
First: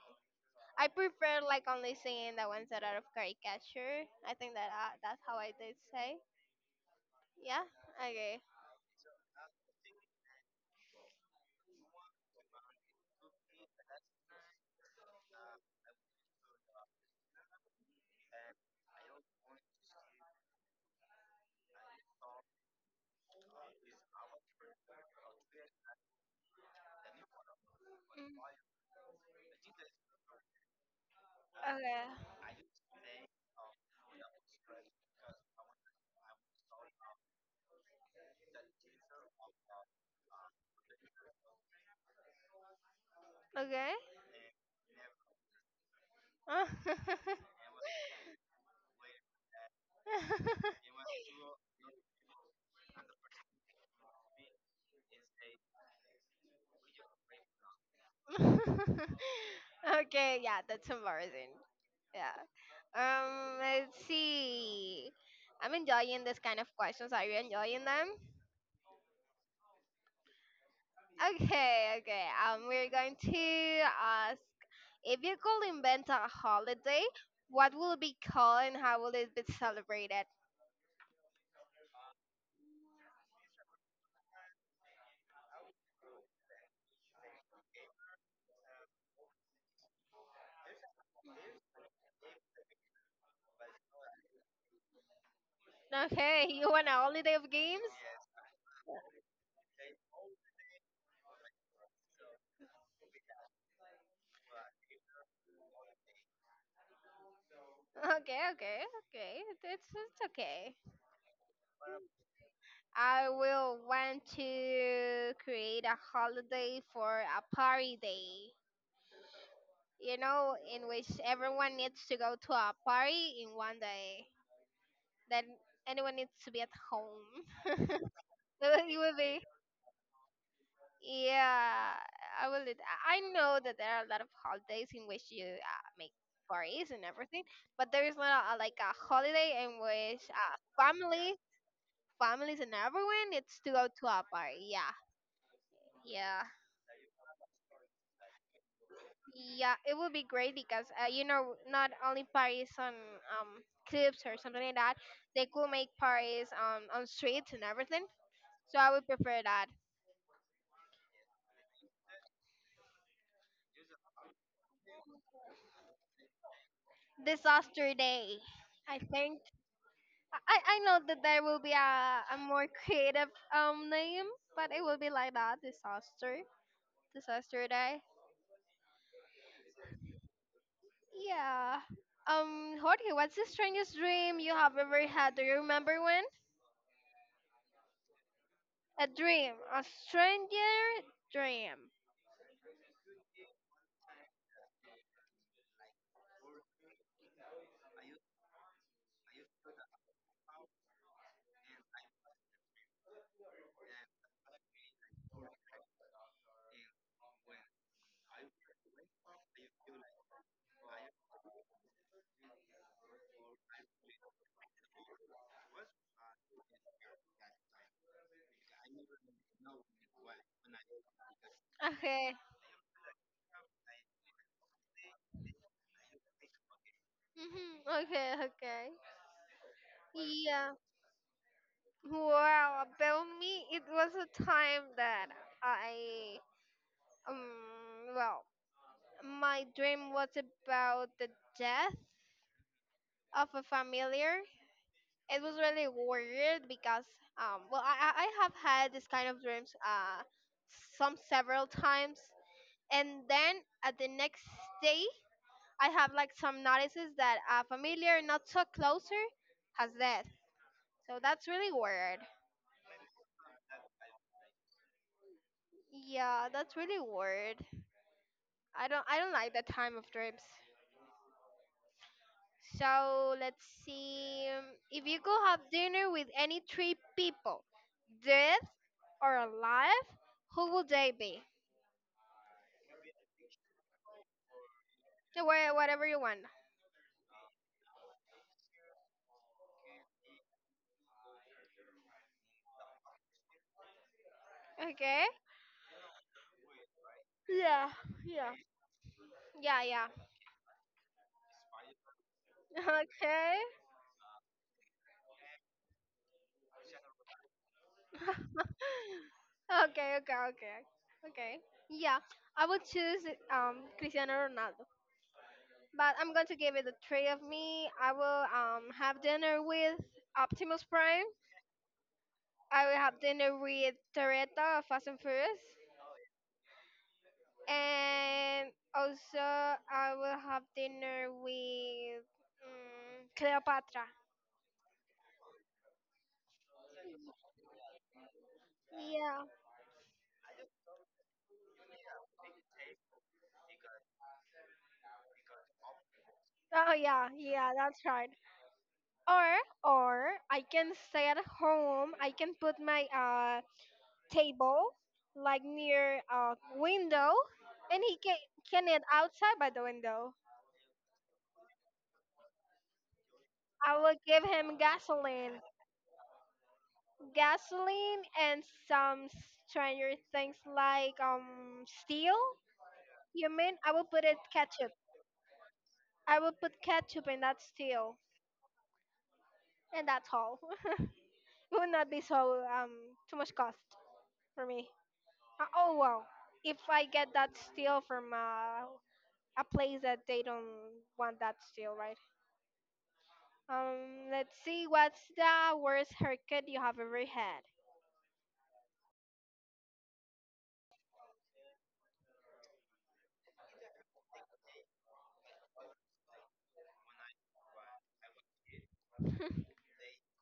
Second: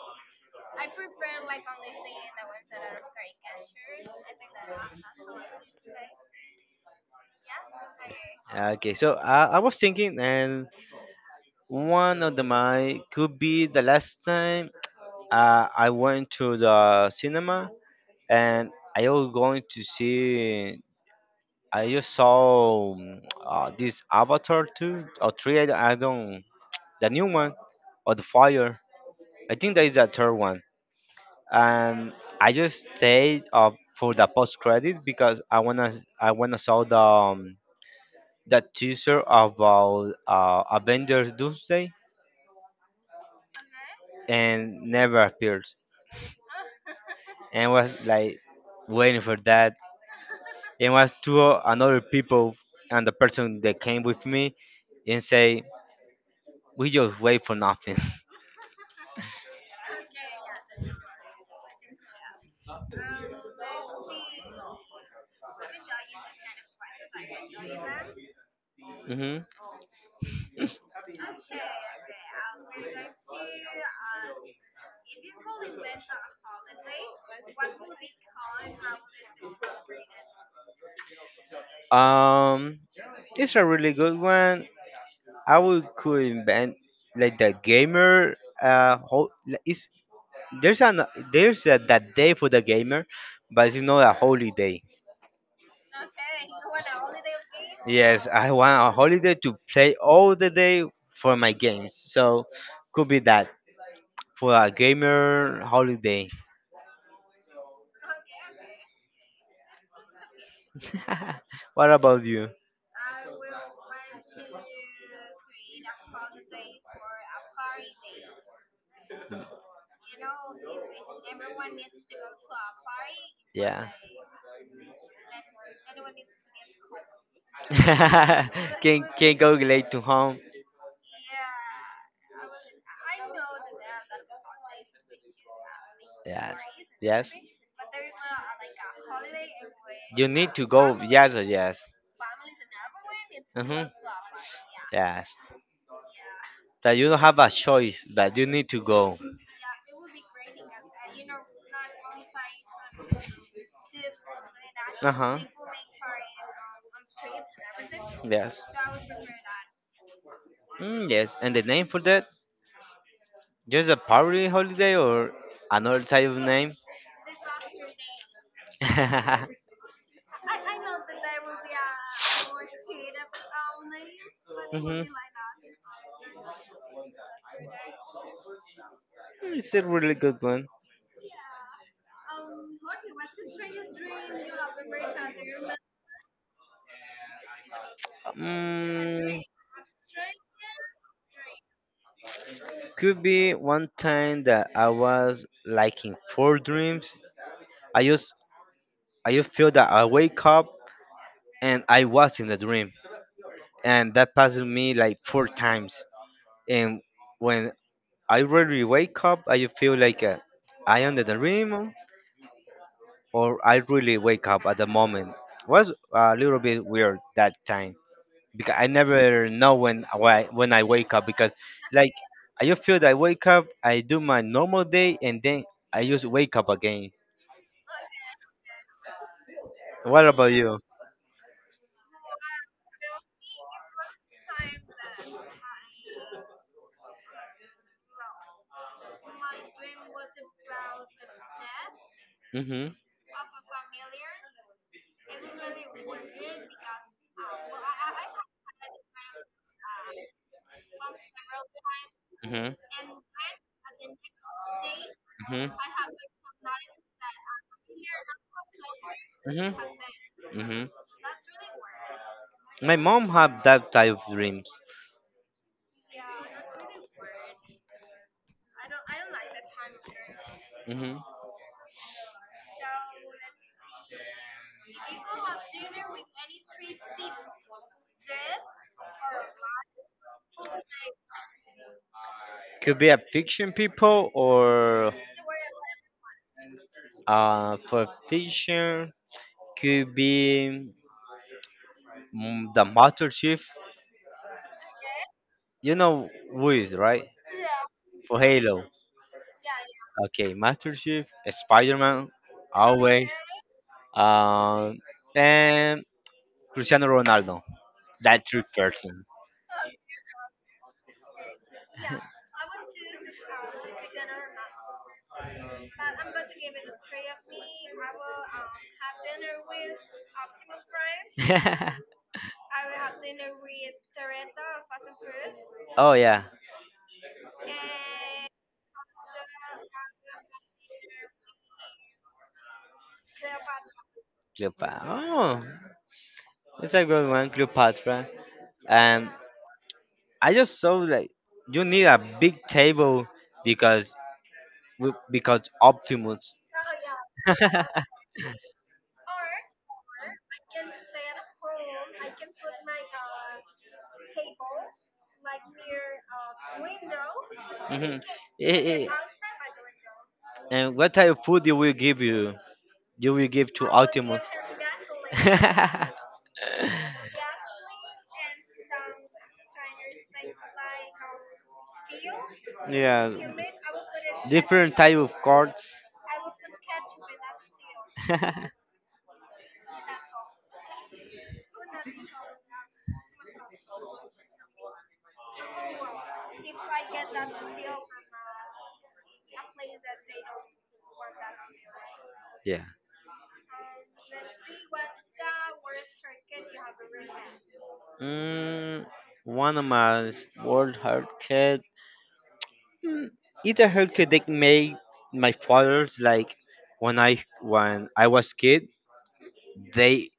I prefer like only seeing the ones that are of caricature. I think that uh, that's how I did say. Yeah. Okay.
Okay, so uh, I was thinking, and one of the my could be the last time uh, I went to the cinema, and I was going to see I just saw um, uh, this Avatar two or three. I I don't, the new one or the fire. I think that is the third one. And I just stayed up for the post credit because I wanna I wanna saw the um, the teaser about uh, Avengers Doomsday,
Mm.
and never appeared,
Okay.
and was like waiting for that,
Okay. Oh.
and was to another people, and the person that came with me and say we just wait for nothing.
okay, yeah, that's embarrassing. Yeah. Um, let's see. I'm enjoying this kind of questions. Are you enjoying them?
Hmm.
Okay, okay. Um, we're going to ask if you could invent a holiday, what will it be called and how will it be celebrated?
Um, it's a really good one. I would could invent like the gamer. Uh, whole is there's an there's a, that day for the gamer, but it's not a holiday.
Okay, you want a holiday of games?
Yes, I want a holiday to play all the day for my games. So could be that for a gamer holiday.
Okay, okay, okay. It's, it's okay.
What about you?
I will want to create a holiday for a party day, you know, in which everyone needs to go to a party in one
Yeah.
day. Then anyone needs to be at home. it
can
would be,
can go late to home.
yeah, I will. Do that. I know that there are a lot of holidays in which you uh, make
Yes.
parties and
Yes.
everything, but there is not a, like a holiday in which
You
uh,
need to go
family,
yes or yes.
families and everyone needs to go
Hmm.
to a party. Yeah,
Yes.
yeah.
That you don't have a choice, but you need to go.
Yeah, it would be great because uh, you know not only parties on um clips or something like that,
Uh huh.
they could make parties on on streets and everything.
Yes.
So I would prefer that.
Mm, yes. And the name for that? Just a party holiday or another type of name?
Disaster day, I think.
Mm-hmm.
I I know that there will be a a more creative um name, but it will be
Mm,
like that. Disaster, disaster day.
it's a really good one.
Yeah. Um, Jorge, what's the strangest dream you have ever had? Do you remember one? A
Mm,
dream, a stranger dream.
could be one time that I was like in four dreams. I just I just feel that I wake up and I was in the dream, and that passed me like four times. And when I really wake up, I just feel like uh, I am in the dream, or I really wake up at the moment. Was a little bit weird that time because I never know when why when I wake up because like
Okay.
I just feel that I wake up, I do my normal day, and then I just wake up again.
Mm-hmm. Okay, okay.
What about
Yeah.
you?
Well, about me, it was a time that I, um, well, my dream was about the death
Mhm.
of a familiar. It was really weird because, um, well, I, I I have had this kind of dreams, uh, some several times.
Mhm.
And then at the next day,
Mhm.
I have like some notices that a familiar not so closer
Mhm.
has death.
Mhm.
So that's really weird.
My mom had that type of dreams.
Yeah, that's really weird. I don't I don't like that time of trips.
Mhm.
So let's see. um, If you could have dinner with any three people, dead or alive, who would they be?
Could be a fiction people or
Uh, Wha- Whatever you want.
uh for fiction. Could be mm, the Master Chief.
Okay.
You know who is right
Yeah.
for
Yeah.
Halo.
Yeah. Yeah.
Okay, Master Chief, Spider Man, always,
Okay.
um, and Cristiano Ronaldo. That three person.
okay. Okay. Okay. Okay. Yeah. I would choose um Cristiano Ronaldo. But I'm going to give it the three of me. I will um have dinner with Optimus Prime. I will have dinner with Toretta of Fast and Furious,
Oh yeah,
and also I will have dinner with um, Cleopatra.
Cleopatra. Oh, it's like good one, Cleopatra. And
Yeah.
I just saw like you need a big table because because Optimus.
Oh yeah, yeah, that's right. Or or I can stay at home. I can put my uh table like near a window, and he
Mhm.
can can
Eh,
eat
eh.
outside by the window.
And what type of food you will give you? You will give to
I will give
Optimus.
him gasoline, gasoline, and some stranger things like um steel.
Yeah,
You mean I will put it ketchup.
different type of cards.
I will put ketchup in that steel, and that's all. it would not be so um too much cost for me. Uh, oh well, if I get that steel from uh, a place that they don't want that steel, right?
Yeah.
Um, let's see, what's the worst haircut you have ever had?
Mm, one of my world hard cat. Mm, it hurt to take my my fathers like when I when I was kid, they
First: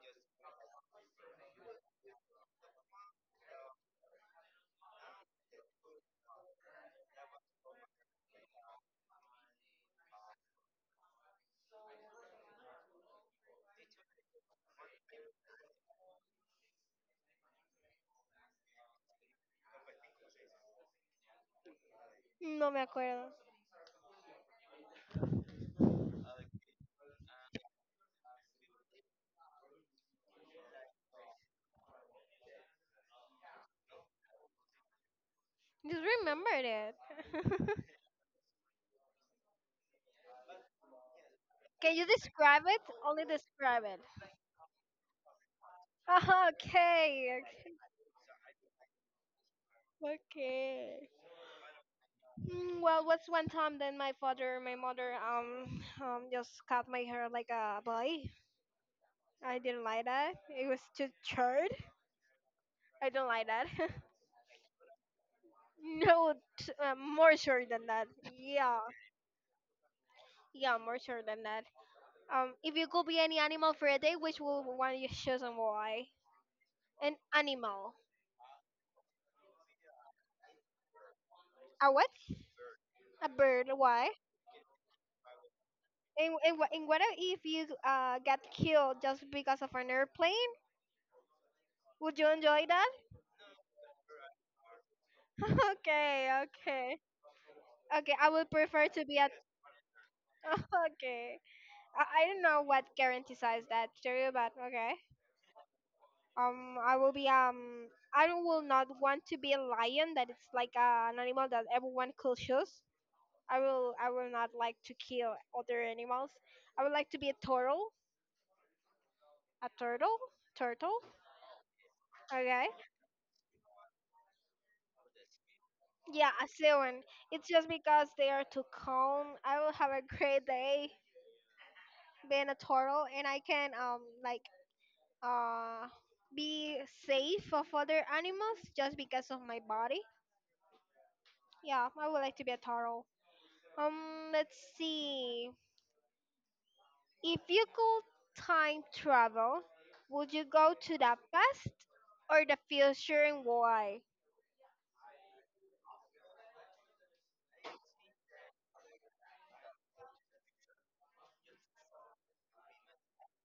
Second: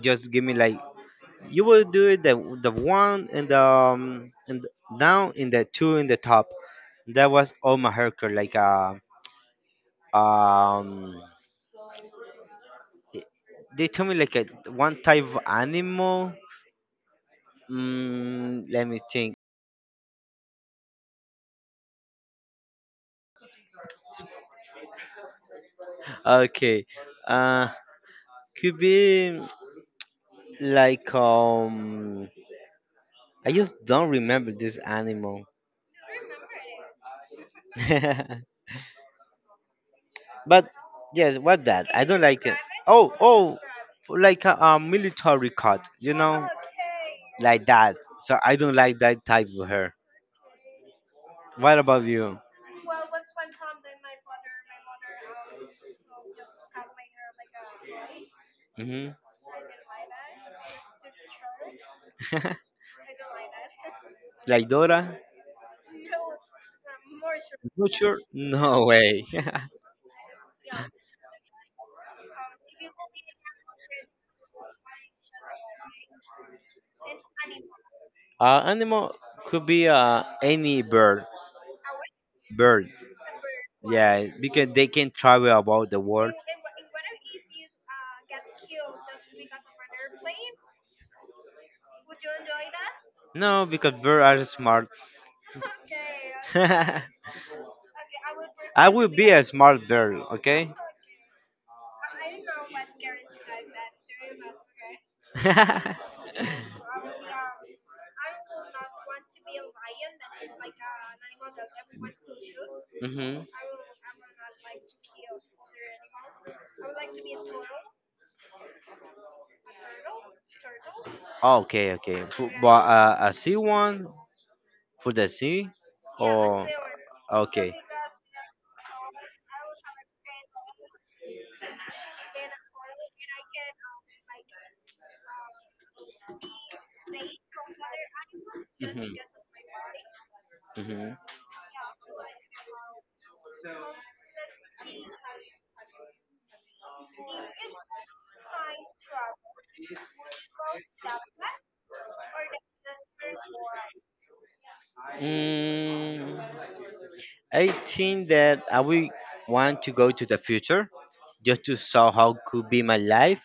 just give me like you will do it the the one and the um, and down in the two in the top. That was all my haircut like uh, um they told me like a one type of animal. Mm, let me think.
No me acuerdo.
Okay, uh, could be like um. I just don't remember this animal.
Just remembered it.
But yes, what that?
Can
I
you
don't like it.
describe it?
Oh,
Only
oh,
describe it.
like a, a military cut, you know,
Okay.
like that. So I don't like that type of hair.
Okay. Okay.
What about you?
Mm, Well, what's one time then my father, my mother, um, um, just cut my hair like a boy.
Hmm.
I didn't like that. It was too short. I don't like that.
Like Dora?
no, t- uh, more short than
Not
that.
sure?
Yeah,
No way.
yeah, more short than that. Um, if you could be any animal for a day, which will one you choose and why? An animal.
Uh, animal could be uh, any bird.
A what?
Bird.
A bird. Why?
Yeah, because they can travel about the world.
And, and, wha- and what if you uh, got killed just because of an airplane? Would you enjoy that?
No, because birds are smart.
okay, okay. Okay, I would prefer
I
to
will
be
be
at.
a smart girl, okay?
Okay. I, I don't know what guarantees that theory, but okay. Um, I will be. um. I don't- will not want to be a lion that it's like uh, an animal that everyone could choose.
Mhm.
I will. I will not like to kill other animals. I would like to be a turtle. A turtle. Turtle.
Okay, okay. Pu-
Okay.
But uh, a C one for the C,
Yeah, a
or
sewing. It's just
okay.
because they are too calm. I will have a great day being a turtle, and I can um like uh be safe of other animals just
Mhm.
because of my body.
Mhm.
Yeah, I would like to be a turtle. Um, let's see. If you could time travel, would you go to the past or the future, and why?
Mm, I think that I will want to go to the future just to saw how could be my life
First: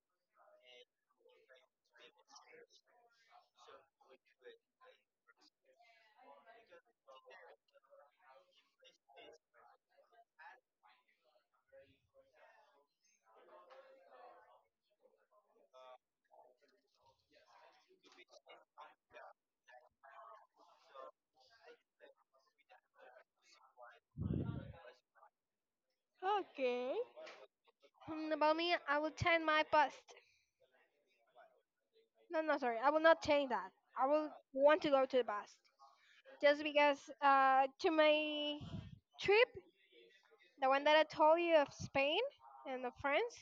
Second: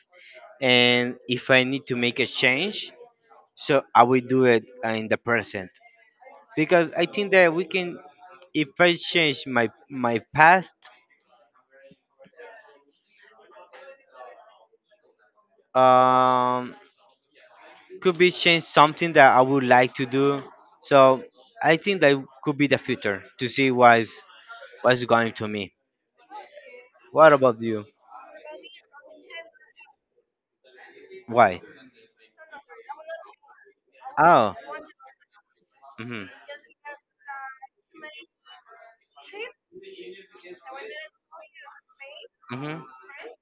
and if I need to make a change, so I will do it in the present because I think that we can if I change my my past, um, could be change something that I would like to do, so I think that could be the future to see what's what's going to me.
Okay.
What about you?
Hmm, about me, I would tend my past.
Why?
No, no, sorry. I will not change that. I will
Oh,
want to go to the bus
hmm.
just because uh, to my trip, the one that I told you of Spain
Hmm.
and of France,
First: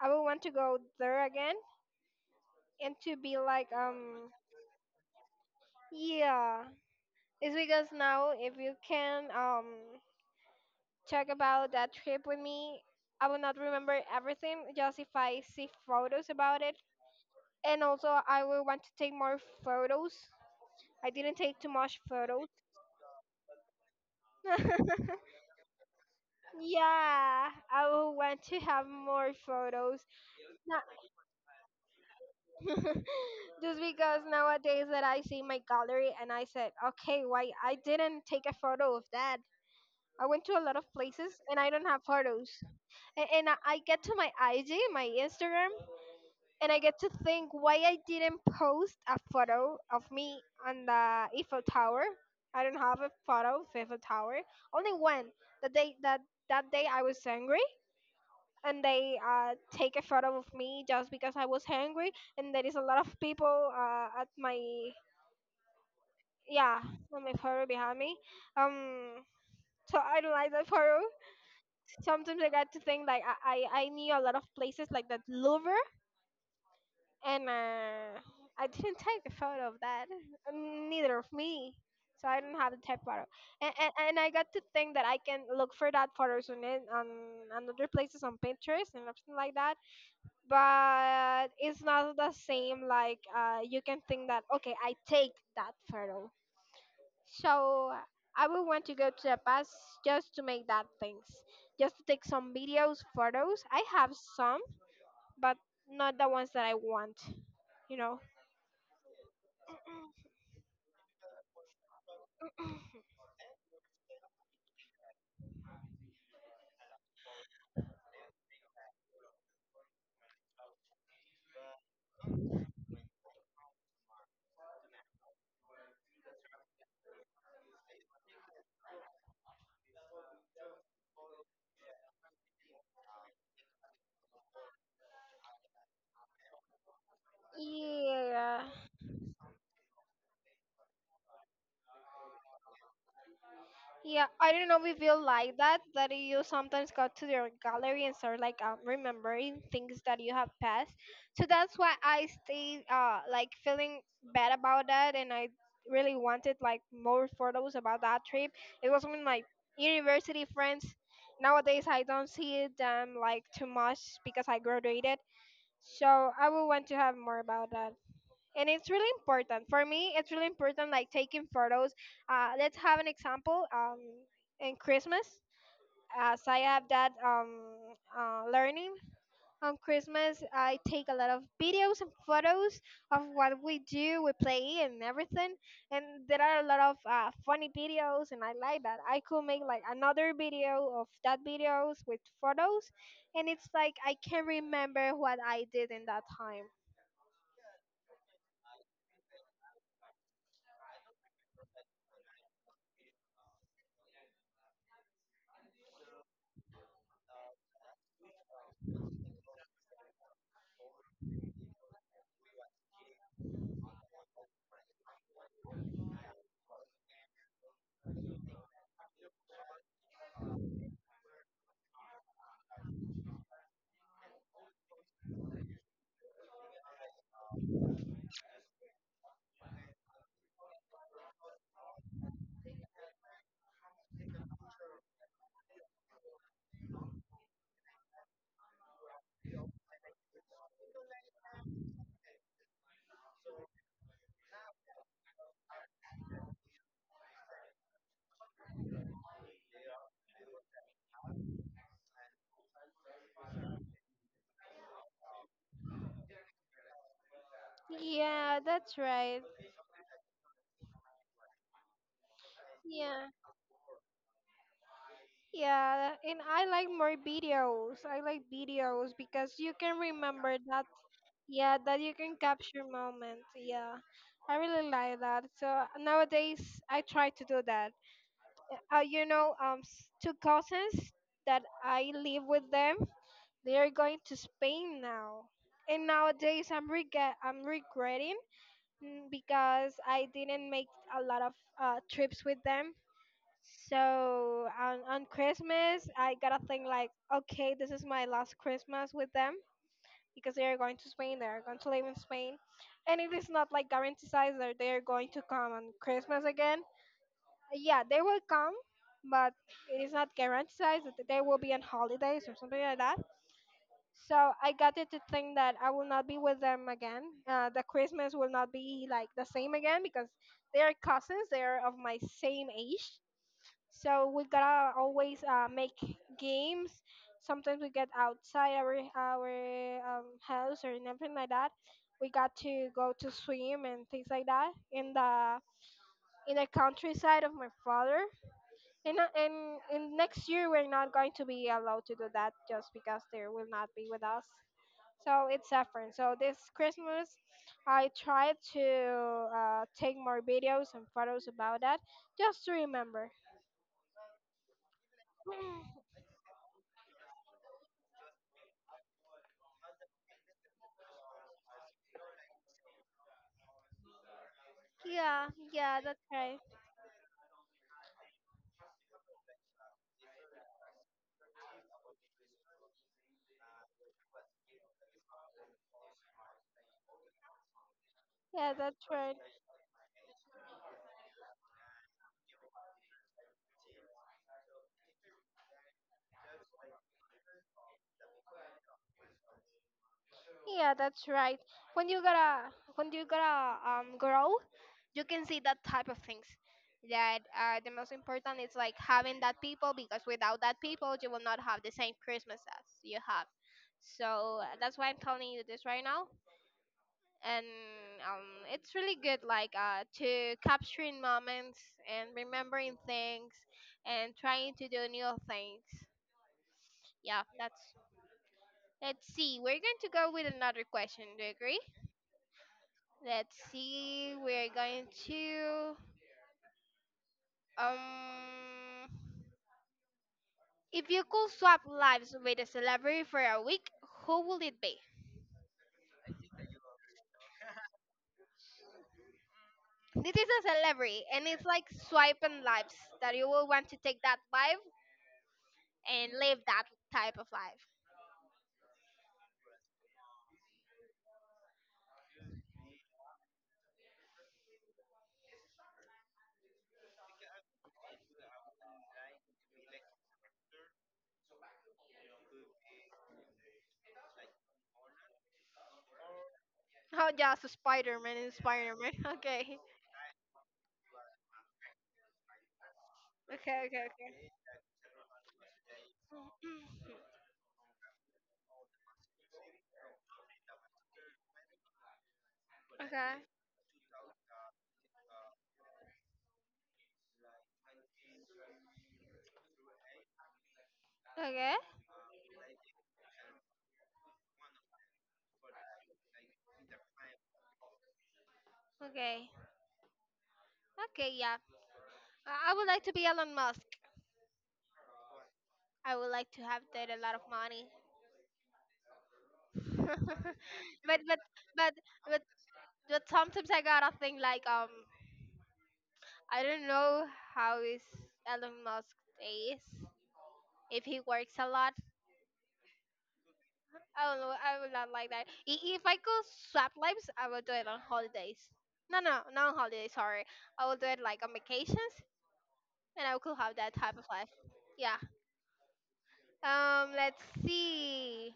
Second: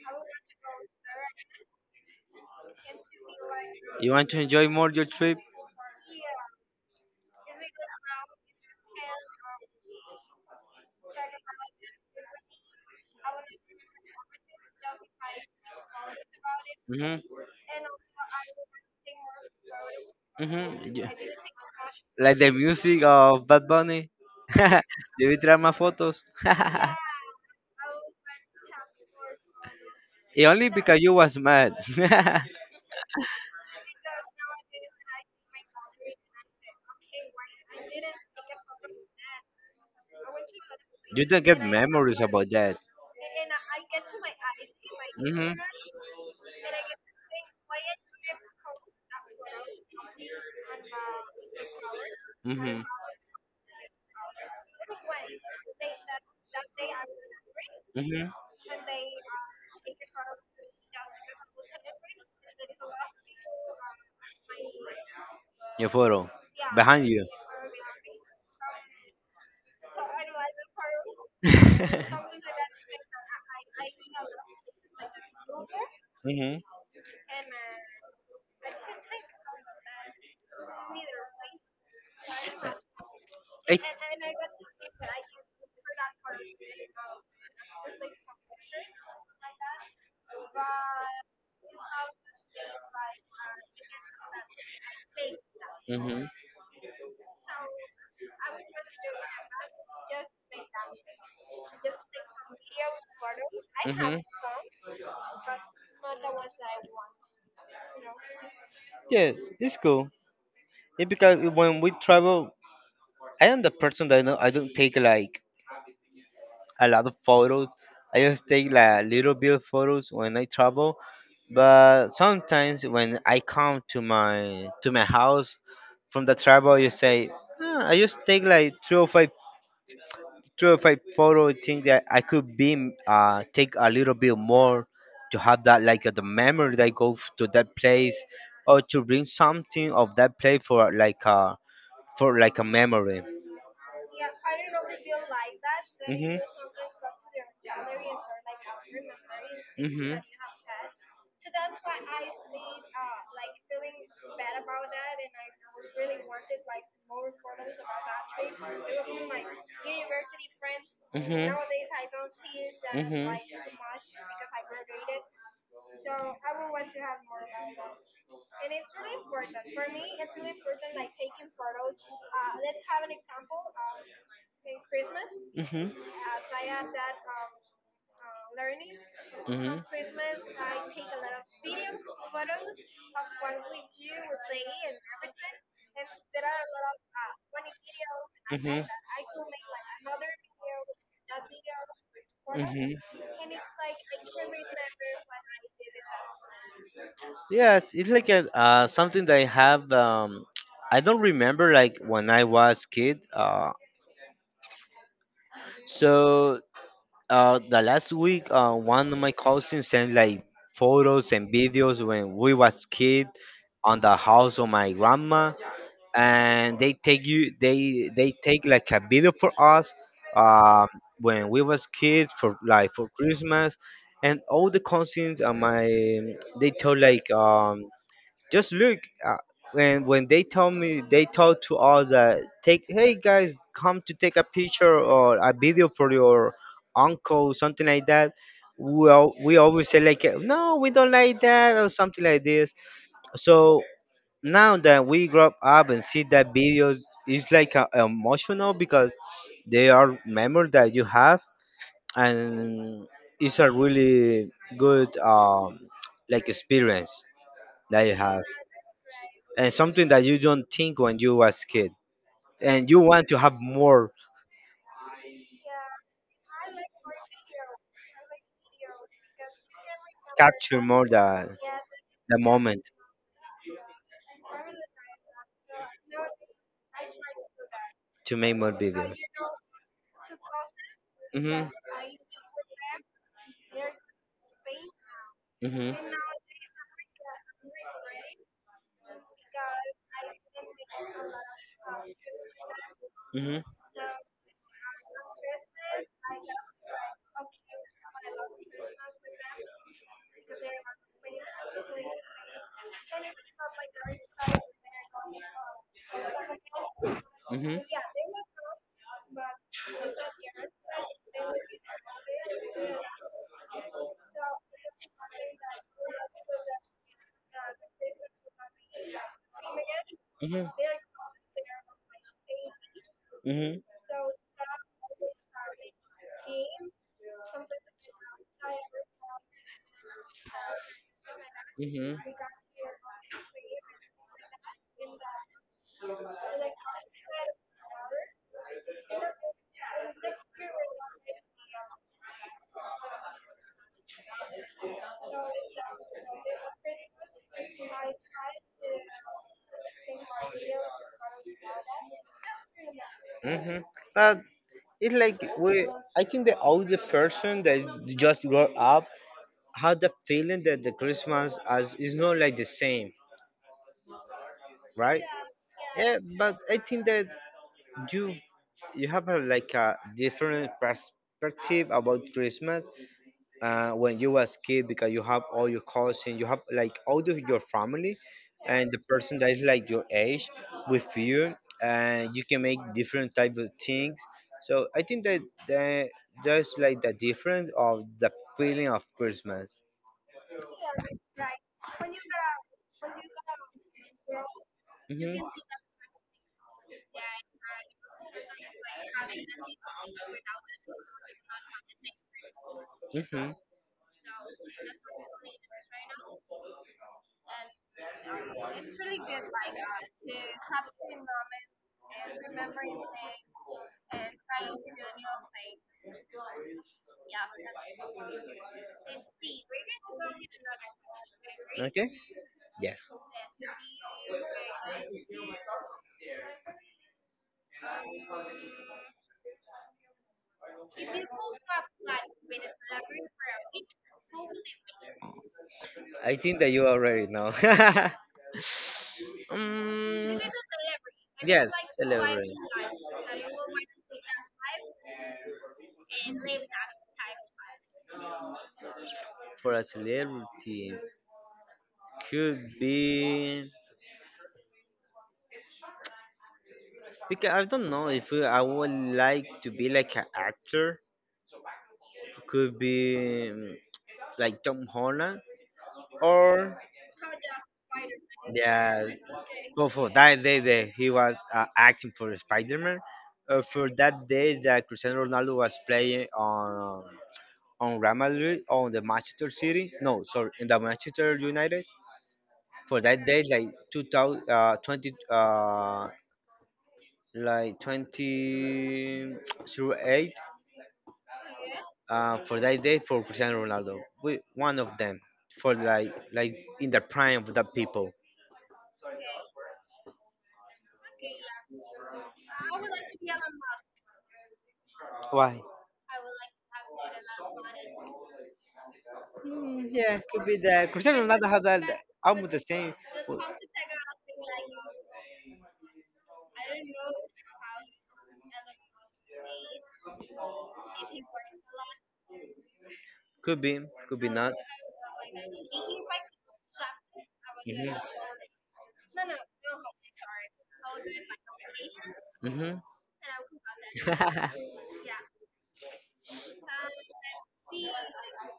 I will want to go there again and to be like
You want
um
to enjoy more your trip?
yeah. It's because now if you can um talk about that trip with me, I will not remember everything just if I see photos about it.
Hmm.
And also, I will want to take more photos.
Hmm.
I didn't take too much
Like
photos.
the music of Bad Bunny. Debí traer más fotos.
Yeah, I would want to have more photos.
It only
Not
because you was mad. You
just because nowadays that I see my gallery and I said, okay, why I didn't take a photo of that. I went to a lot of places
don't
and
get
I don't have
memories about
photos.
that.
And, and I I get to my I G, my
Hmm.
Instagram, and I get to think why I didn't post a photo of me on the Eiffel Tower. I
Hmm.
don't have a photo of Eiffel Tower. Only one. The day that That day I was angry
Hmm.
and they uh, take a photo of me just because I was hungry. And there is a lot of people uh, at my
Your photo
yeah
behind you.
on my photo behind me. Um, so I don't like that photo. Sometimes I got to think like I I, I knew a lot of places like that Louvre,
Hmm.
and uh, I didn't take a photo of that. And neither of me. So I don't have the type photo, and,
Hey.
and, and I got to think that I can look for that photos on it on, on other places on Pinterest and everything like that, but it's not the same like uh, you can think that, okay, I take that
Hmm. Hmm.
photo. So I would want to go to the past just to make that things, just to take some videos. Photos, I have some, but not the ones that i want you know
Yes, it's cool. It because when we travel, I am the person that no- I don't take like a lot of photos. I just take like little bit of photos when I travel. But sometimes when I come to my to my house from the travel, you say "Ah, I just take like three or five three or five photo. Think that I could be uh take a little bit more to have that like the memory that I go f- to that place
yeah.
or to bring something of that place for like a for like a memory.
Yeah, I don't know if you like that, that
Hmm.
you sometimes go to your gallery and start like um, remembering things
Mm-hmm.
that you have passed. So that's why I stay uh, like feeling bad about that, and I really wanted like more photos about that trip. It was with my university friends.
Mm-hmm. Mm-hmm.
Nowadays, I don't see
Mm-hmm.
them
Mm-hmm.
like too much because I graduated. So I will want to have more about that, and it's really important for me. It's really important like taking photos. Uh, let's have an example. Um, In Christmas,
Mm-hmm.
as I have that um, uh, learning.
Mm-hmm.
On Christmas I take a lot of videos and photos of what we do, we play and everything. And there are a lot of uh, funny videos, and I like that. I could make like another video of that videos with photos, and it's like I can remember what I did in that time.
Yes, it's like a, uh, something that I have. Um, I don't remember like when I was kid. Uh, so uh, the last week, uh, one of my cousins sent like photos and videos when we was kid on the house of my grandma, and they take you they they take like a video for us, um, when we was kids for like for Christmas, and all the cousins uh, my they told like um just look uh, when when they told me they told to all that take hey guys come to take a picture or a video for your uncle something like that. We, al- we always say like no we don't like that or something like this. So now that we grow up and see that videos it's like uh, emotional because they are memories that you have, and it's a really good um, like experience that you have,
Yeah, that's right.
and something that you don't think when you was kid and you want
Yeah.
to have more.
Yeah, and I like more videos. I like videos because you can remember
Capture
that.
more the
Yeah, that you can
the moment
capture moments. Yeah, I really like that. So nowadays, I try to do that.
to make more
Uh,
videos.
you
Hmm.
know, um, s- two cousins that I live with them, they are going to Spain now.
Hmm.
And nowadays, I'm regret, I'm regretting, mm, because I didn't make a lot of uh, trips with them.
Hmm.
So on, on Christmas, I gotta think like, okay, this is my last Christmas with them, because they are going to Spain. They are going to live in Spain, and it is not like guaranteed that they are going to come on Christmas again.
Hmm.
Yeah, they will come, but it is not guaranteed that they will be on holidays or something like that. So I got it to think that I will not be with them again. Uh, the Christmas will not be like the same again, because
Hmm.
they are cousins. They are of my same age,
Hmm.
so we gotta always uh, make games. Sometimes we get outside our our um, house or anything like that.
Hmm.
We got to go to swim and things like that in the in the countryside of my father. And uh, and, and next year we're not going to be allowed to do that, just because they will not be with us. So it's different. So this Christmas, I tried to uh, take more videos and photos about that, just to remember.
Mm-hmm. But it's like we. I think the older person that just grow up had the feeling that the Christmas as is not like the same, right?
Yeah, yeah,
Yeah,
that's
but
right.
I think that you you have a, like a different perspective about Christmas uh, when you was kid because you have all your cousins, you have like all of your family,
Yeah,
and
that's
the
right.
person that is like your age with you, and you can make different type of things. So I think that the, just like the difference of the feeling of Christmas.
Yeah, that's right. When you gotta, when you gotta um grow, you
Hmm.
can see that type of things. That uh, the most important is like having that people, because without that people, you will not have the same Christmas as you have.
Hmm.
So uh, that's why I'm telling you this right now, and um, it's really good like uh to capturing moments and remembering things and trying to do new things. Yeah, that's— Let's see. We're going to go with another question. Do you agree?
Okay. Yes.
Let's see. We're going to um. If you could swap lives with a celebrity for a week, who would it be?
I think that you already know.
This
Mm,
is a celebrity, and it's
yes,
like
celebrate
swiping lives that you will want to take that life and live that type of life.
for a celebrity could be because I don't know if I would like to be like an actor. Could be mm, like Tom Holland or
Oh, just Spider Man and Spider
yeah,
Man. Okay.
for, for that day that he was uh, acting for Spider Man. Uh,
Okay,
for
okay,
that
okay.
day that Cristiano Ronaldo was playing on
Mm,
on Real Madrid on the Manchester City. No, sorry, in the Manchester United for that day,
Okay,
like two thousand, uh, twenty, uh, like twenty through eight
okay,
uh, for that day for Cristiano Ronaldo. We, one of them for like like in the prime of the people.
okay, okay, yeah. I I would like to be Elon Musk.
Why?
I would like to have that a lot of money.
Mm, yeah, could be that
but
Cristiano
but
Ronaldo have that
but but
almost the same.
but sometimes I gotta think like, um I don't know how is Elon Musk is, if he works a lot.
Could be, could
I
be
don't
not.
know. I would not like that. I- If I could swap lives, I would do it
Hmm.
on holidays. No, no, not on holidays. Sorry, I would do it like on vacations, and I could have that type of life.
Hmm.
Yeah. Um. Let's see.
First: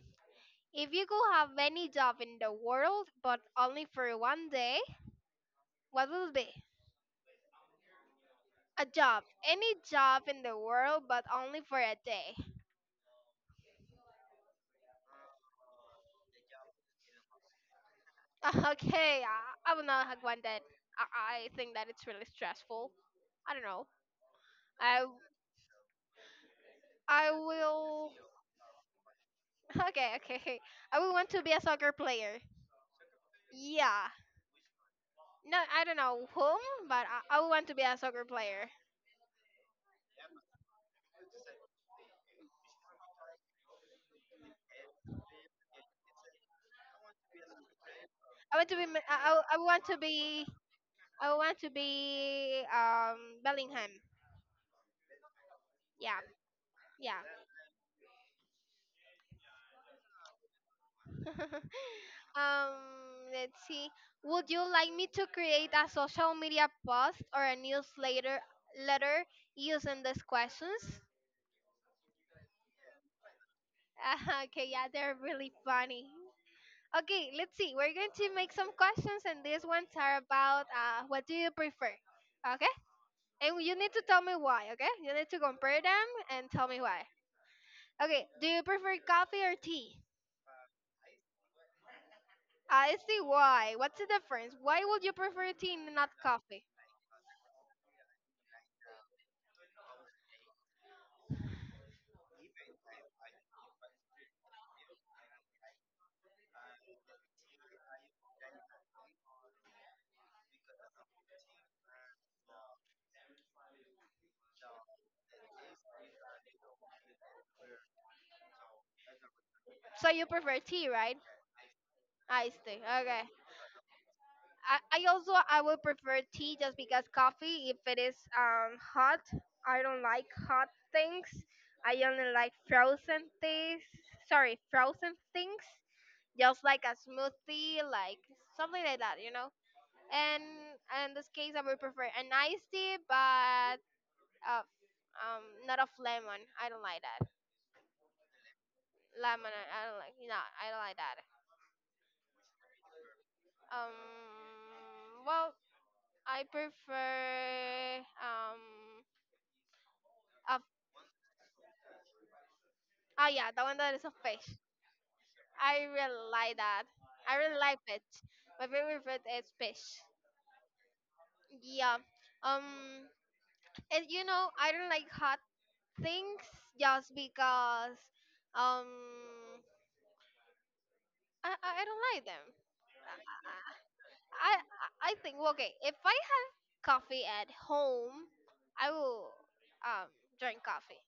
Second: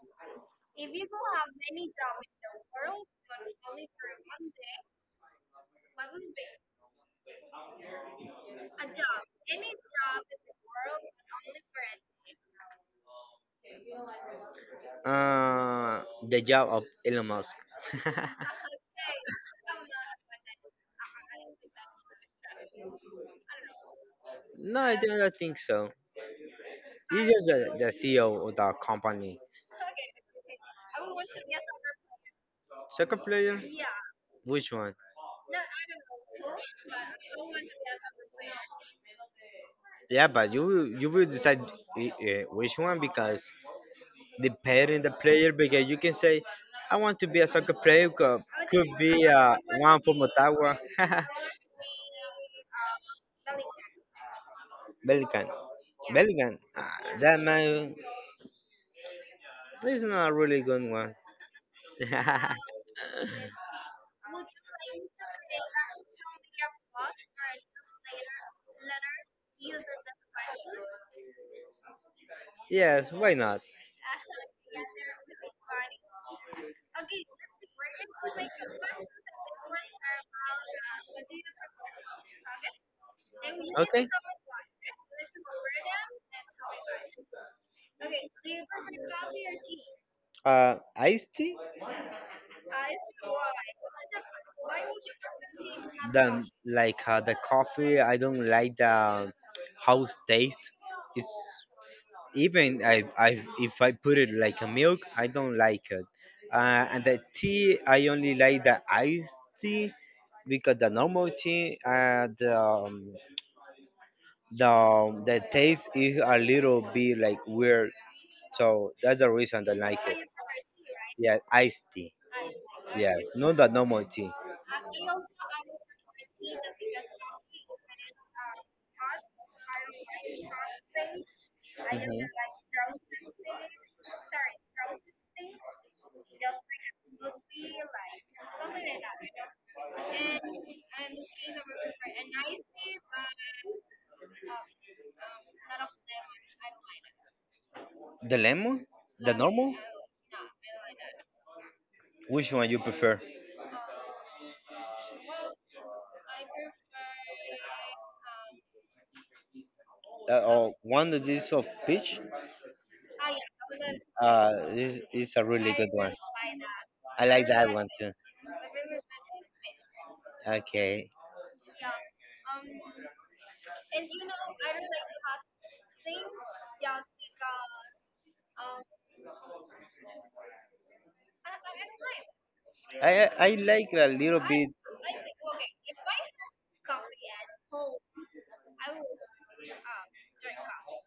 If you could have any job in the world, but only for one day, what will be? A job. Any job in the world, but only for a day.
Uh, the job of Elon Musk.
Okay, I, I will not have one that— I, I think that it's really stressful. I don't know.
No, I
I
don't think so. He's
I
just the, the
will.
C E O of the company.
Okay, okay. I will want to be a soccer player.
Soccer player?
Yeah.
Which one?
No, I don't know whom, but I, I will want to be a soccer player.
Yeah, but you will you will decide I- eh, which one because depending the player because you can say, I want to be a soccer player. Could,
I want to be.
could
Ma-
be
I, I
uh,
I would want to
one from
be.
Ottawa.
I would want to be. Um, Bellingham.
Bellingham.
Yeah.
Bellingham. Ah,
Yeah.
that man is not a really good one.
Um, let's see. Would you like me to create a social media post or a newsletter letter using these questions?
Yes, why not?
Okay, yeah, they're really funny. Okay, let's see. We're going to make some questions, and these ones are about uh, what do you prefer? Okay, and you need to
Okay.
tell me why. Okay, you need to compare them and tell me why. Okay, do you prefer coffee or tea?
Uh, iced tea?
I see why. What's the difference? Why would you prefer tea and not
Then
coffee?
like uh, the coffee, I don't like the house taste. It's even I, I if I put it like a milk, I don't like it. Uh, and the tea, I only like the iced tea because the normal tea, uh, the um, the the taste is a little bit like weird. So that's the reason I don't like
So you
it.
prefer tea, right?
Yes, iced tea.
Iced tea. Okay.
Yes, not the normal tea.
I, I also I would prefer tea, just because coffee, if it is um hot, I don't like hot things. I
Mhm.
only like frozen things. Sorry, frozen things. Just like a smoothie, like something like that, you know. And in this case, I would prefer an iced tea, but uh, um not of lemon. I don't like that.
The lemon, the
Lemon, I
normal.
I don't like. No, I don't like that.
Which one you prefer?
Um, well, I prefer um
Uh,
a,
or that is of peach?
oh yeah, the one that is a
Uh,
fish.
this is a really
I
good one.
really like that.
I
I
like
really
that
like
one too.
fish. My favorite food is fish.
Okay,
Yeah. Um, and you know, I don't like hot things, just because um I I I don't like them.
I I I like a little
I
bit.
I I think, well, okay, if I have coffee at home, I will um drink coffee.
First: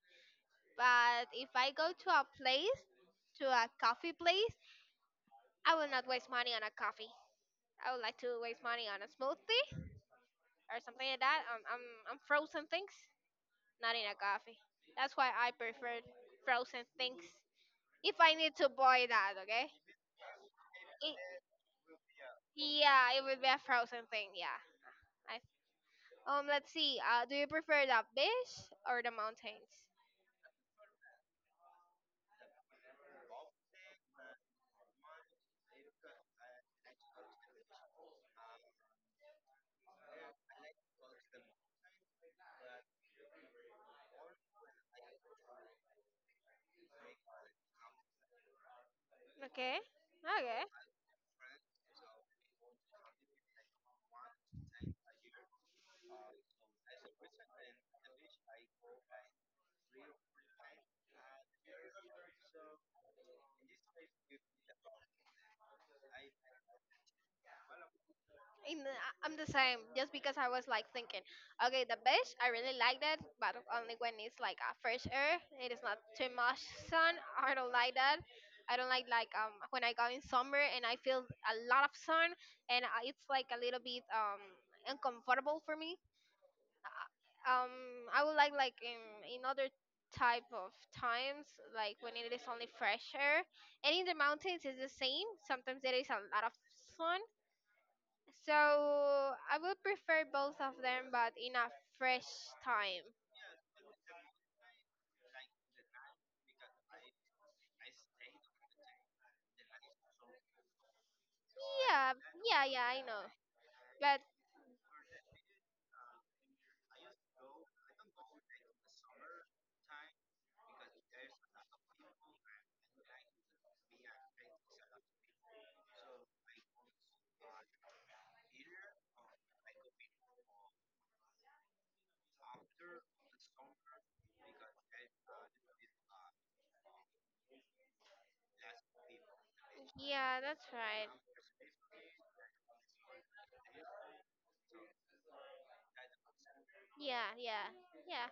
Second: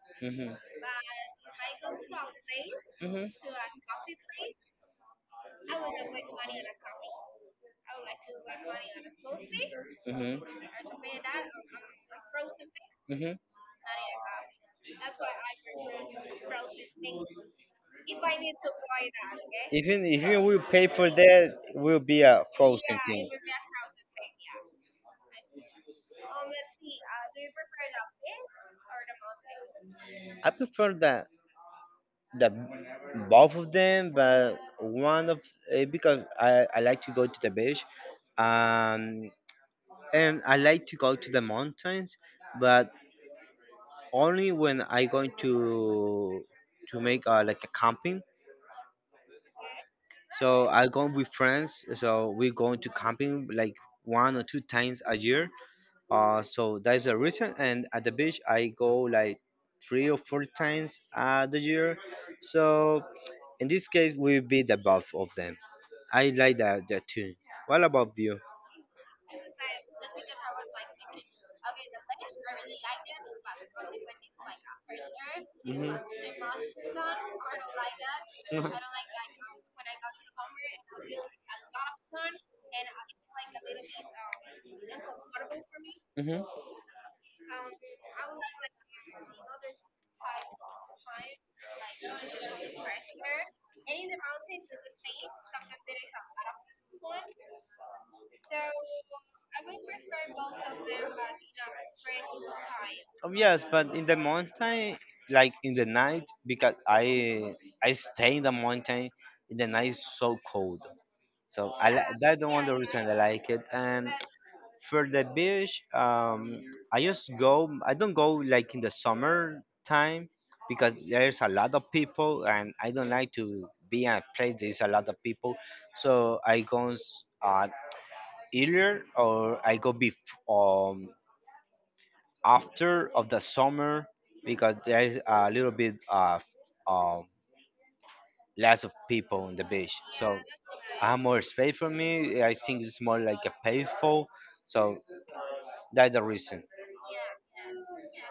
But if I go to a place,
Hmm.
to a coffee place, I will not waste money on a coffee. I would like to waste money on a smoothie
Mm-hmm.
or something like that. Um,
Or
um, um frozen things,
mm-hmm.
not in a coffee. That's why I prefer frozen things. If I need to buy that, okay?
Even if you will pay for
It,
that, will be a frozen
yeah, it
thing.
would be a frozen thing. Yeah. I, um, let's see. Uh, do you prefer the beach or the mountains?
Be great. I prefer that the both of them, but one of eh, because I, I like to go to the beach, um, and I like to go to the mountains, but only when I going to to make uh, like a camping.
Okay. Okay.
So I go with friends. So we're going to camping like one or two times a year. Uh, so that's the reason. And at the beach, I go like three or four times a the year. So in this case, we be the both of them. I like that that too. What about you?
in the, I- I'm the same. Just because I was like thinking, okay, the beach, I really like that, but only when it's like a fresh air. It is
Mhm.
not too much sun. I don't like that.
Mhm.
I don't like like um when I go in summer and I feel a lot of sun, and I, it's like a little bit um uncomfortable for me.
Mhm.
Uh, Um, I would like like in in other type of times, like when it is only fresh air. And in the mountains it's the same, sometimes there is a lot of sun. So I will prefer both of them, but in a fresh time.
Oh, yes, but in the mountain, like in the night, because I I stay in the mountain, in the night it's so cold. So I
Yeah,
li- that's the
yeah,
one the
yeah, I
reason I
know.
like it. And
But—
for the beach, um, I just go. I don't go like in the summer time because there's a lot of people, and I don't like to be at a place there's a lot of people. So I go s- uh, earlier or I go bef- um after of the summer because there's a little bit uh, um less of people on the beach. So
yeah, that's right.
have more space for me. I think it's more like a peaceful. So that's the reason.
Yeah, yeah, yeah.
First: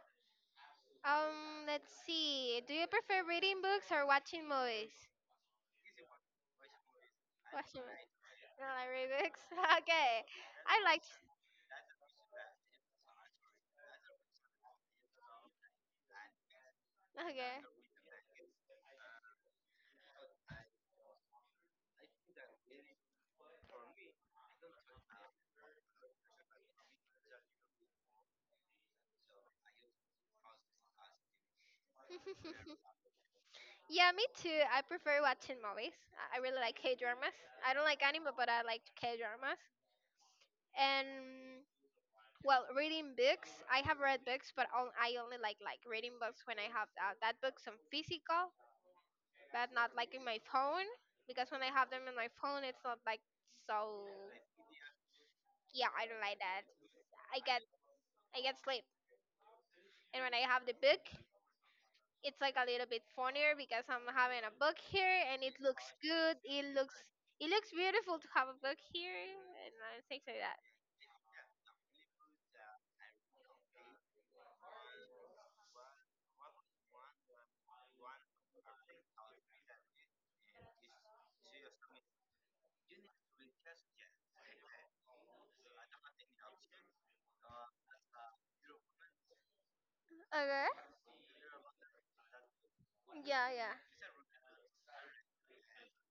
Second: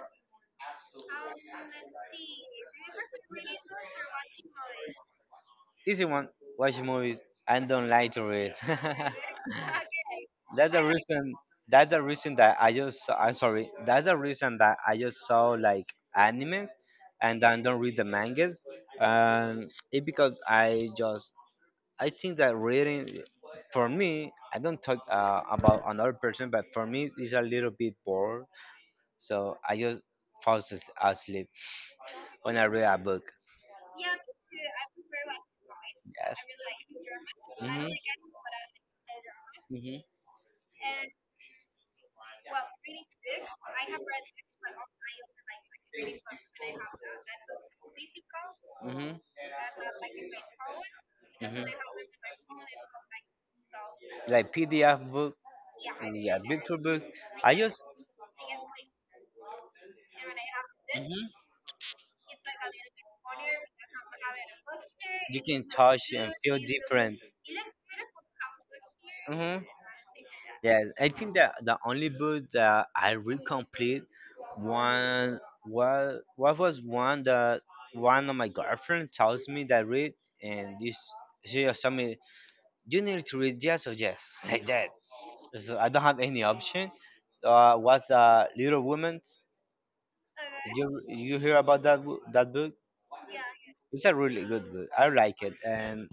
Um, let's see. Do you prefer reading books or watching movies?
Easy one. Watch movies. I
Watching
don't like
movies.
to read.
You don't like reading books? Okay.
That's
I
the
like.
reason. That's the reason that I just. I'm sorry. That's the reason that I just saw like animes, and
Okay.
then don't read the mangas. Um, it because I just. I think that reading, for me, I don't talk uh, about another person, but for me, it's a little bit bored. So I just falls as- asleep on a real book.
Yeah, me too. I prefer watching movies.
Yes.
I I really like K dramas. I don't
Hmm.
like anime, but I like K dramas.
Hmm.
And well, reading books. I have read books, but on, I only like like reading books when I have that, that books on physical,
Hmm.
but not like in my phone, because when
Hmm.
I have them in my phone, it's not like so.
Like P D F book.
Yeah, I don't
Yeah,
like that.
picture book.
I
I
get
just
I get sleep, and when I have the book,
mhm.
it's like a little bit funnier, because I'm having a book here
You
and it
can
looks
touch and
good.
feel
It looks
different.
it looks beautiful to have a book here
Hmm.
and uh, things like that.
Yeah, I think that the only book that I read complete one was what was one that one of my girlfriend tells me that read and this she just told me you need to read yes or yes like that. So I don't have any option. Uh, was uh, Little Women? You
Okay.
you hear about that wo- that book?
Yeah, yeah.
It's a really good book. I like it, and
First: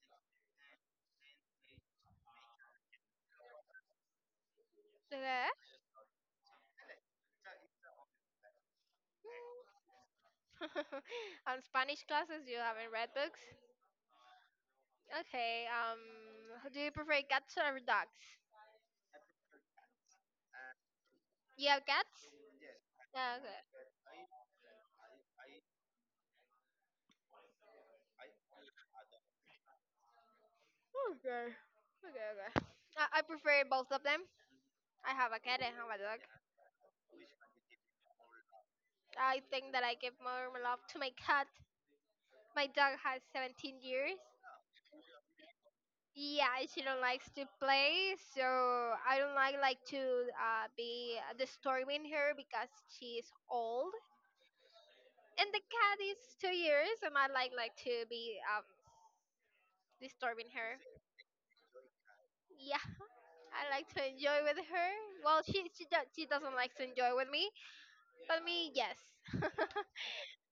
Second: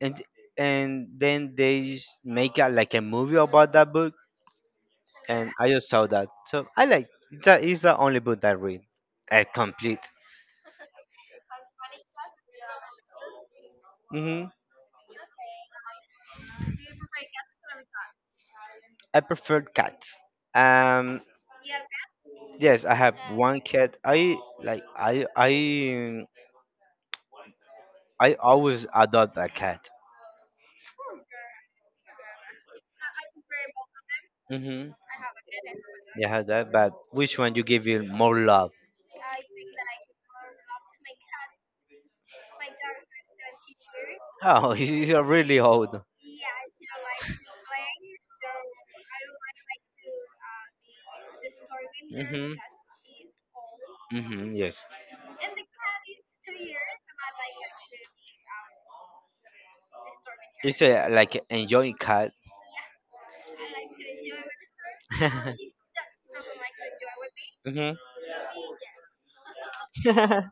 and and then they s- make a, like a movie about that book,
Okay.
and I just saw that. So I like, that is the only book I read. I complete.
On Spanish classes, you haven't read books.
Hmm.
Okay. Um, do you prefer cats or dogs?
I prefer cats. Um
You have cats.
yes, I have
Yeah, okay.
one cat. I like I I I always adopt a cat.
Okay. Okay. Okay. I, I prefer both of them.
Hmm.
I have a cat and I have a dog.
Yeah, I had that. But which one you give you more love?
I think that I give more love to my cat. My dog has seventeen years.
Oh, you're really old.
Yeah, she don't likes to play, so I don't like like to uh, be disturbing her,
Hmm.
because she's old,
Hmm, yes.
and the cat is two years, and I like like to be um, disturbing her.
It's uh, like enjoying cat.
Yeah, I like to enjoy with her. Well, she she, do- she doesn't like to enjoy with me,
Hmm.
but me yes.
it's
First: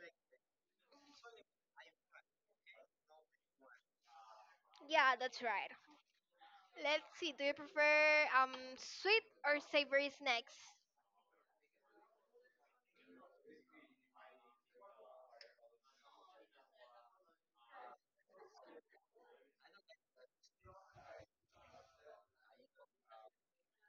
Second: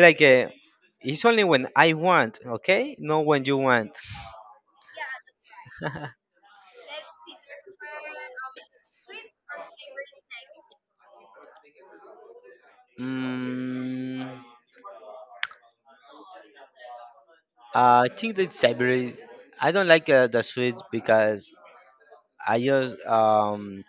like a. It's only when I want, okay? Not when you want.
Yeah, that's right. Let's see. Do you prefer um sweet or savory snacks?
mm, I think that Siberia. I don't like uh, the sweet because I just um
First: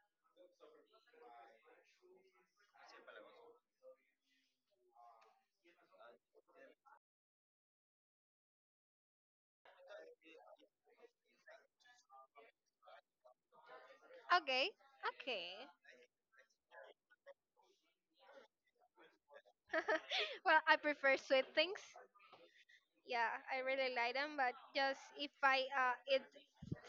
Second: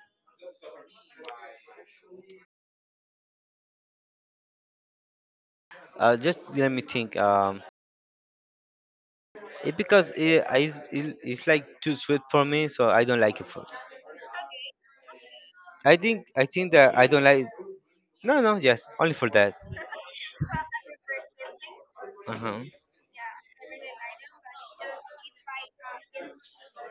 uh, just let me think um it because it, I, it, it's like too sweet for me, so I don't like it. For,
Okay, okay.
I think I think that I don't like. No, no, yes, only for that.
Well, I prefer sweet things.
Uh-huh.
Yeah, I really like them, but just if I uh, eat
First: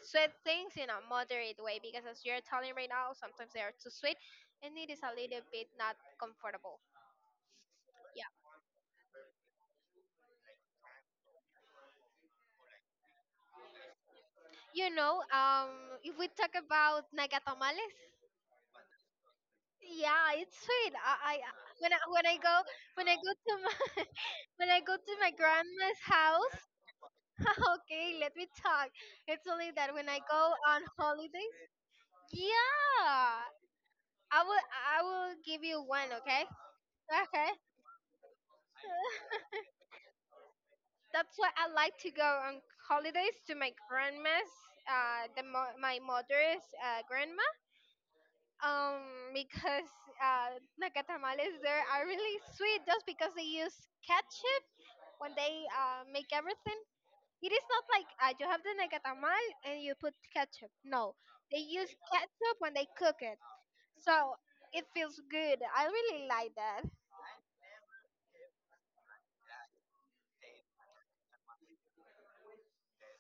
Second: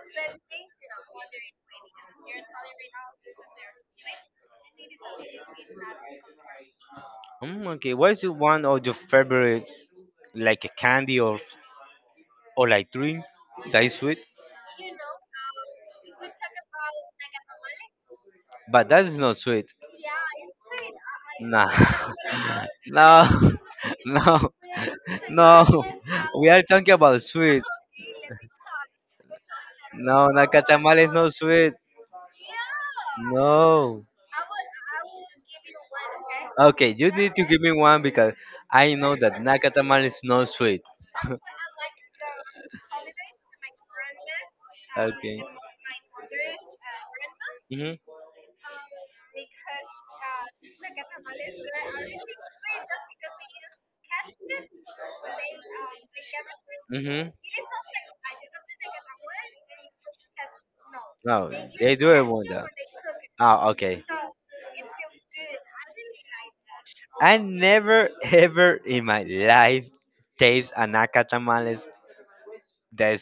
sweet things in a moderate way, because as you're telling right now, sometimes they are too sweet, and it is a little bit not comfortable.
Mm, okay, what is
Yeah,
your one of your favorite, like a candy or or like drink that is sweet?
you know, um, if we talk about nacatamales,
But that is not sweet.
yeah, it's sweet. I, I
Nah.
when I when I go when
no,
I go to my
no,
when I go to my
no.
grandma's
We
house.
are talking about sweet.
Okay, let me talk. It's only that when I
No,
go on
Nakatamale is not
holidays.
sweet.
Yeah,
No.
I will I will give you one, okay?
Okay, you need to
Okay,
give me one because I know that Nakatamal is not sweet.
that's why I like to go on holidays to my grandma's, uh,
Okay.
the mo- my mother's uh, grandma.
Mhm.
Um, because uh, The catamales there are really sweet, just because they use ketchup when they uh, make everything.
Mhm.
It is not like uh, you have the nacatamal and you put ketchup. No,
No,
they use
they do it one
ketchup
though.
when they cook it,
Oh, okay.
so it feels good. I really like that.
I never ever in my life taste a nakatamales that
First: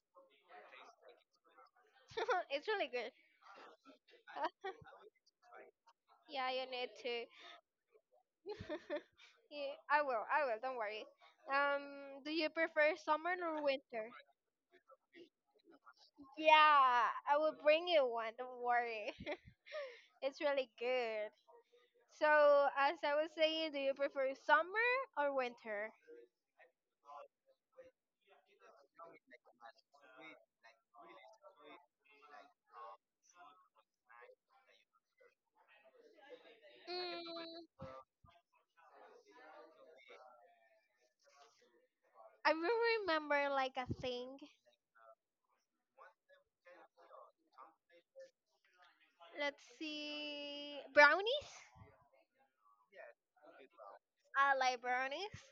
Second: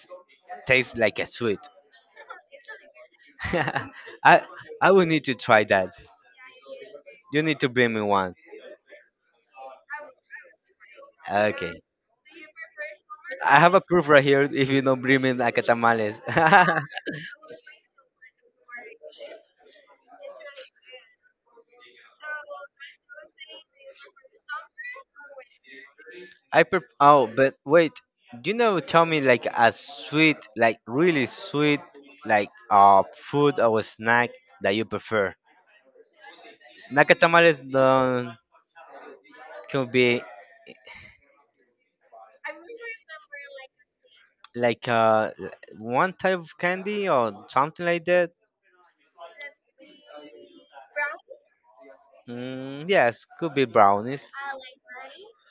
tastes like a sweet.
It's really good.
I I will need to try that.
Yeah, you need
You need to bring me one.
to. Yeah, I will. I will. Don't worry.
Okay.
Um, do you prefer summer
I
or
have a
winter?
proof right here if you don't bring me nakatamales.
Yeah, I will bring you one. Don't worry. It's really good. So, as I was saying, do you prefer summer or winter?
I pre- oh, but wait, you know, tell me like a sweet, like really sweet, like uh food or snack that you prefer. Nakatamales
Mm,
um, can be
I will remember like a thing.
like uh l- one type of candy or something like that.
Let's see. Brownies?
Mm, yes, could be brownies.
I like brownies.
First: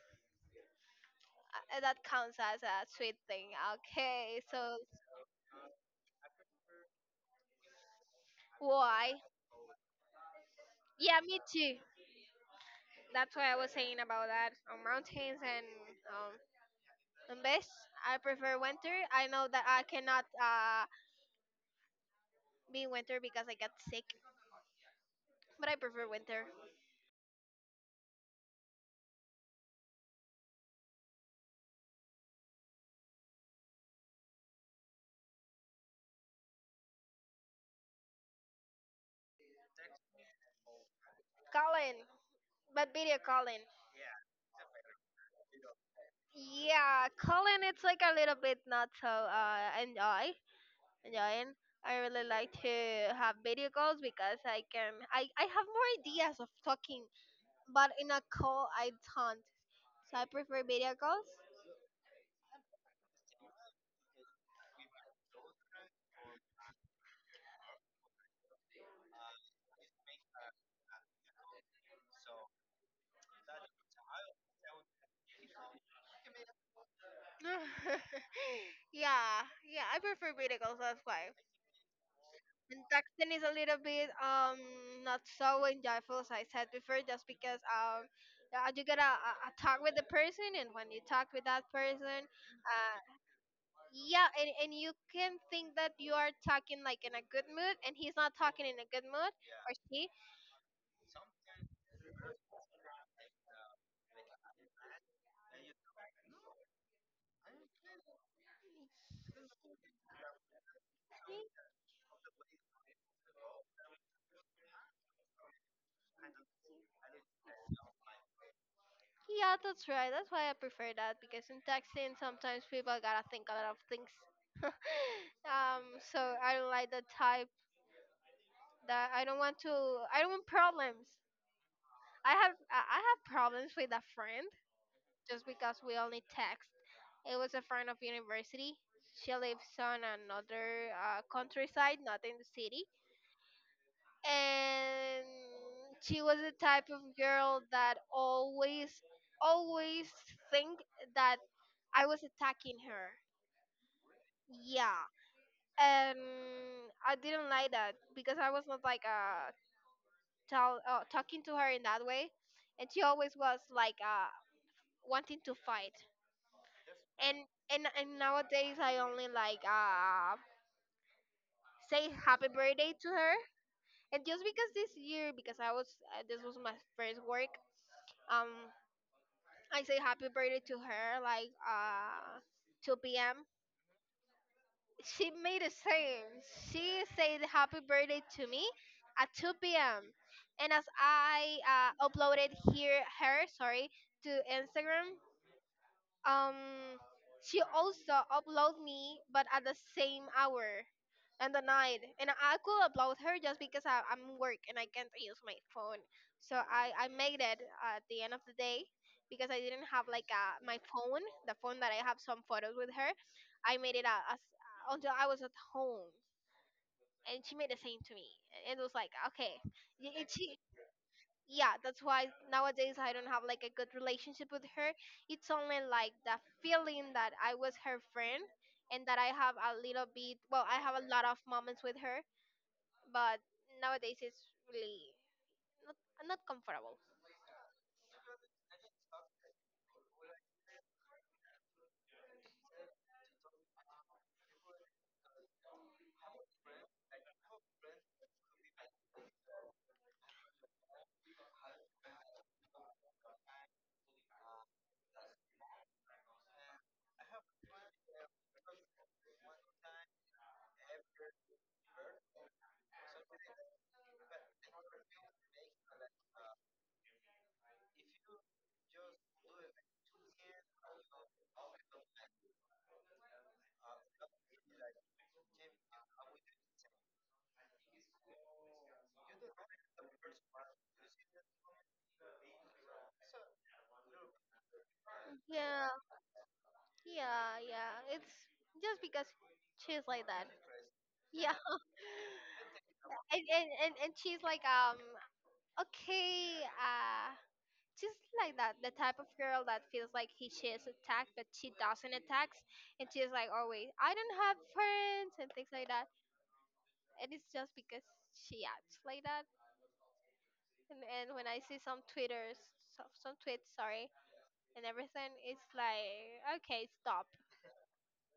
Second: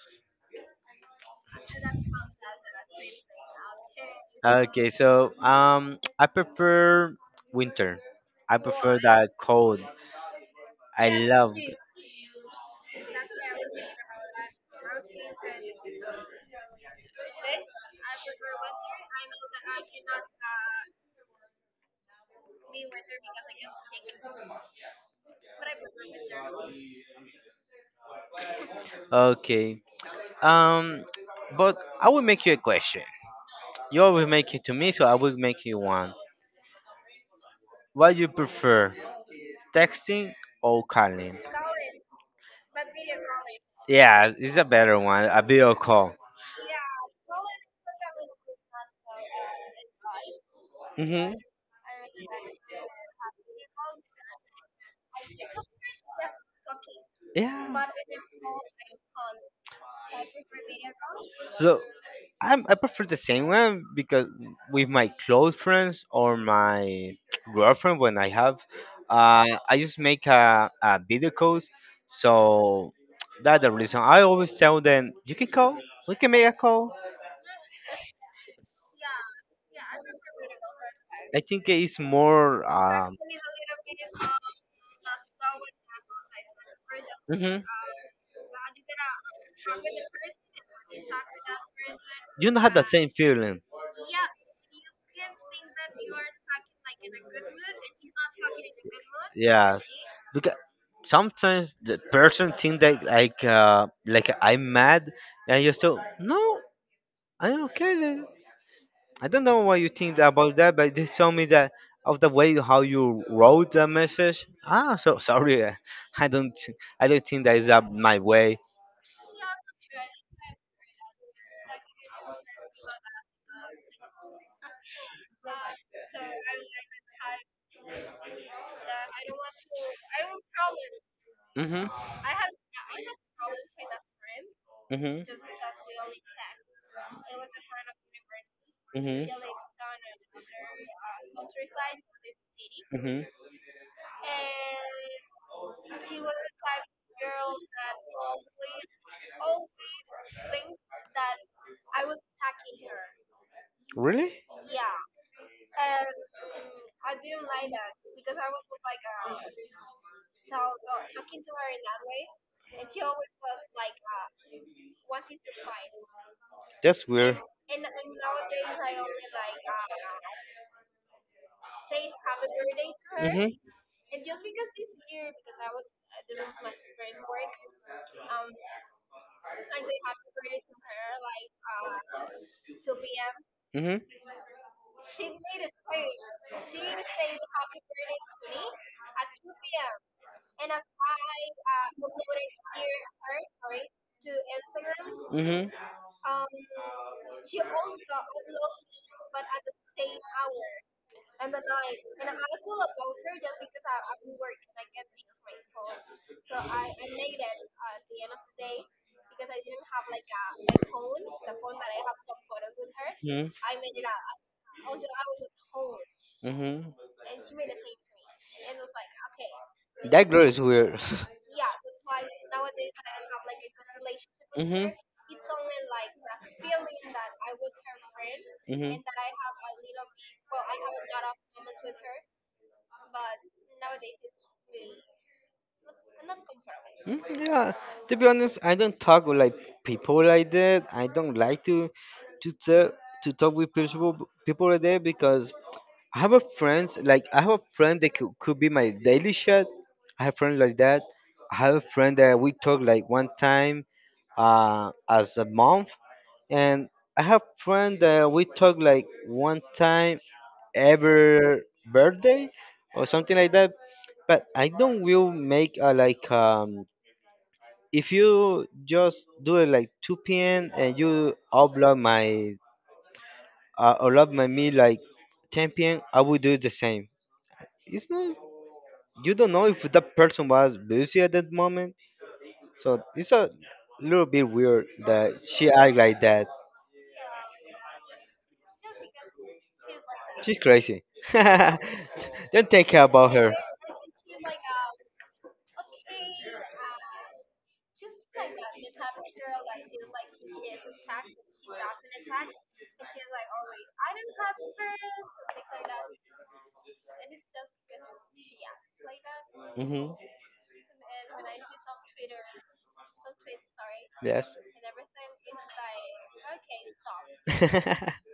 Uh, that counts as a sweet thing. Okay, so
Okay, so um, I prefer winter. I prefer
why?
that cold. I
Yeah, me
love.
too. That's why I was saying about that on mountains and um, Um, Best, I prefer winter. I know that I cannot uh, be in winter because I get sick, but I prefer winter.
Okay. Um, but I will make you a question. You always make it to me, so I will make you one. What you prefer, texting or calling?
Colin, but video Colin.
Yeah, it's a better one. A video call.
Yeah, Colin, it's like a little bit not so uh, enjoy
Mhm.
enjoying. I really like to have video calls because I can I, I have more ideas of talking,
Yeah.
but in a call I don't. So I prefer video calls.
So I'm, I prefer the same one because with my close friends or my girlfriend, when I have, uh, I just make a, a video calls. So that's the reason. I always tell them, you can call, we can make a call.
Yeah, yeah, I prefer video calls. That's why.
I think it's more.
And
Um,
texting is a little bit um not so enjoyable as I said before, just
mhm.
because um uh, you gotta uh, uh, talk with the person, and when you talk with that person,
You don't have that
uh
same feeling.
yeah, and, and you can think that you are talking like in a good mood, and he's not talking in a good mood or
Yes,
she.
because sometimes the person think that like uh, like I'm mad, and you still no, I'm okay. then." I don't know what you think about that, but they told me that of the way how you wrote the message. Ah, so sorry, uh, I don't, I don't think that is uh, my way.
Yeah, that's right. That's why I prefer that because in texting sometimes people gotta think a lot of things. um, so I don't like the type that I don't want to. I don't want problems.
Mhm,
I have I I have problems with a friend
mhm,
just because we only text. It was a friend of university.
mhm,
She lives on another uh, countryside, not in the city,
mhm.
and she was the type of girl that always always think that I was attacking her.
Really?
Yeah, and I didn't like that because I was not like uh, tell, uh talking to her in that way, and she always was like uh wanting to fight
That's
and
weird.
and and nowadays I only like uh say happy birthday to her.
Mhm.
And just because this year, because I was uh, this was my first work, um, I say happy birthday to her like uh two p m.
Mhm.
She made the same. She said happy birthday to me at two p m. And as I uh, uploaded here her sorry to Instagram,
Mhm.
Um, she also upload me, but at the same hour and the night. And I could upload her just because I, I'm work and I can't use my phone. So I, I made it at the end of the day because I didn't have like a, my phone, the phone that I have some photos with her.
Mhm.
I made it a- as, until I was at home.
Mhm.
And she made the same to me. It was like, okay, y-
That
it,
girl
she,
is weird.
yeah, that's why nowadays I don't have like a good relationship with her.
mhm.
It's only like the feeling that I was her friend
Mhm.
and that I have a little bit, well, I have a lot of moments with her, but nowadays it's really not, not comfortable.
Mm, yeah, to be honest, I don't talk with like people like that. I don't like to to talk to talk with people people like that because I have a friends like I have a friend that could, could be my daily shot. I have friends like that. I have a friend that we talk like one time uh, as a month, and I have friend that we talk like one time every birthday or something like that. But I don't will make a like um if you just do it like two p m and you upload my uh, upload my me like ten p m. I will do the same. It's not, you don't know if that person was busy at that moment. So it's a little bit weird that she
yeah
act like that.
yeah yeah it's just because she's like that.
She's crazy.
Yeah.
don't take care about
and
her.
and and, and she's like um okay uh just like that, the type of girl that feels like he she is attacked, but she doesn't attack, and she's like, "Oh wait, I don't have friends" and things like that. And it's just because she acts like that.
Hmm.
And, and when I see some twitters, some, some tweets, sorry,
Yes.
and everything, it's like, okay, stop.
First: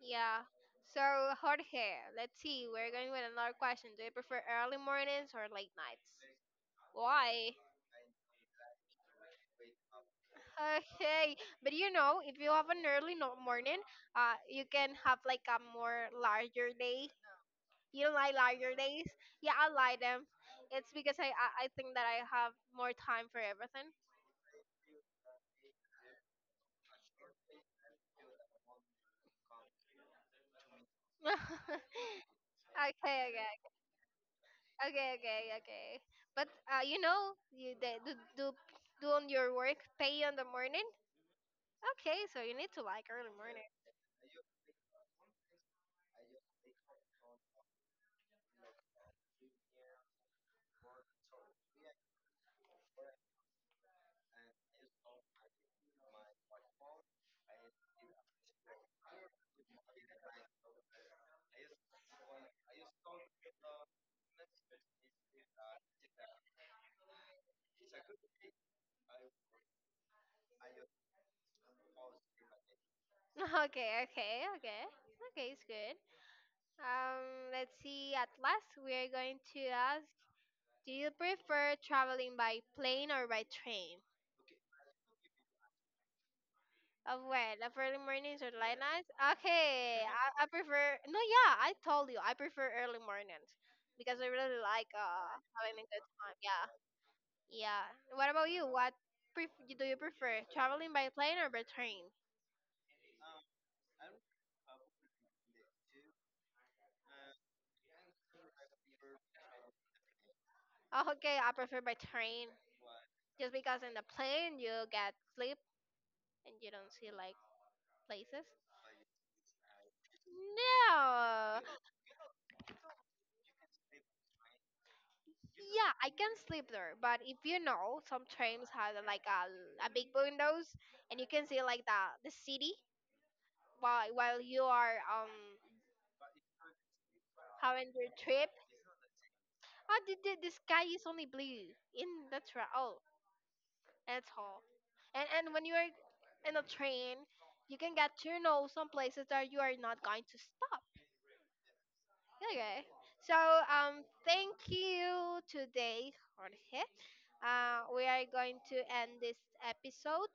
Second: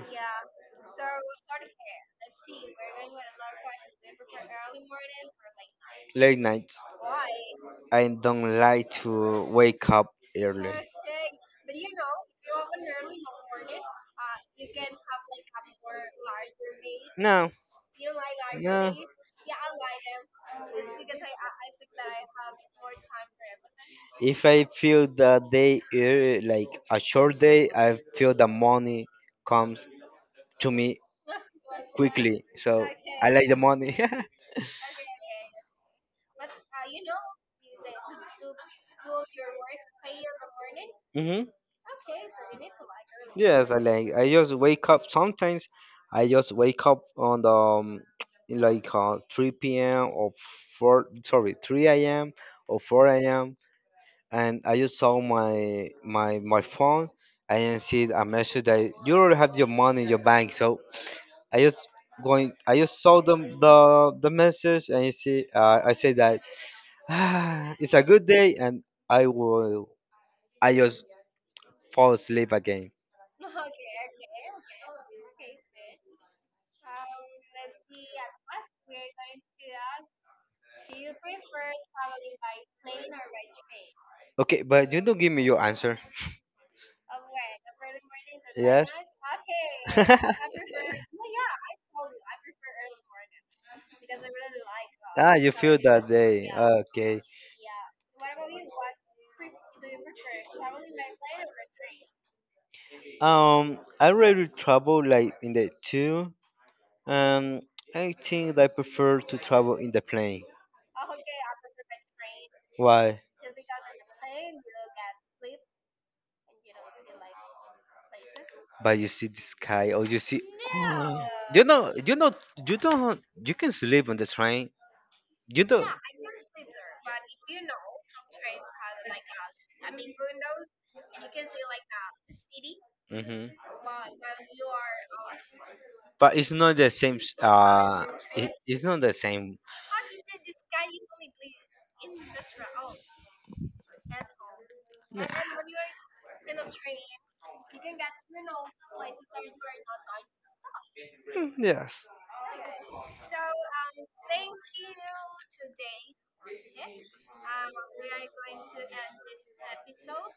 Yeah. So Jorge, let's see. We're going with another question. Do you prefer early mornings or late nights?
Late nights.
Why?
I don't like to wake up early.
Okay, but you know, if you have an early no- morning, uh, you can have like a more larger day.
No.
You don't like larger
No.
days? Yeah, I like them. It's because I I, I think that I have more time for everything.
If I feel that day eh, like a short day, I feel the money comes to me quickly. So
okay,
I like
okay,
the money.
okay, okay, okay. But uh, you know, you they, do do do on your work, pay on the morning.
hmm.
Okay, so you need to like early morning.
Yes, I like. I just wake up. Sometimes I just wake up on the um, like uh, three p m or four. Sorry, three a m or four a m. And I just saw my my my phone. I didn't see a message that you already have your money in your bank. So I just going. I just saw them the the message, and I see. Uh, I say that ah, it's a good day, and I will. I just fall asleep again.
Okay, okay, okay, okay. It's good. Um, let's see. At last, we are going to ask, do you prefer traveling by plane or by train?
Okay, but you don't give me your answer.
Of what? Of early mornings or late
Yes.
nights? Okay, I, I prefer. No, yeah, I told you I prefer early mornings because I really like uh
ah, you
having
feel
a good
that day.
time. Yeah,
Okay.
yeah. What about you? What pref- do you prefer? Traveling by plane or by train?
Um, I rather travel like in the two. Um, I think I prefer to travel in the plane.
Oh, okay, I prefer by train
Why?
just because in the plane you get sleep and you don't see like places.
But you see the sky or you see. Oh,
No.
you know you know you don't you can sleep on the train, you don't.
Yeah, I can sleep there, but if you know, some trains have like a, a big windows, and you can see like the the city
Hmm,
while while you are um
but it's not the same s-
having
uh
your
it,
trip.
it's not the same.
Oh, the, the, the sky is only blue. In that's right. Oh, that's all. And and when you are in a train, you can get to know some places that you are not going to stop.
Mm, yes.
Okay. So um, thank you today, Jorge. Uh, we are going to end this episode.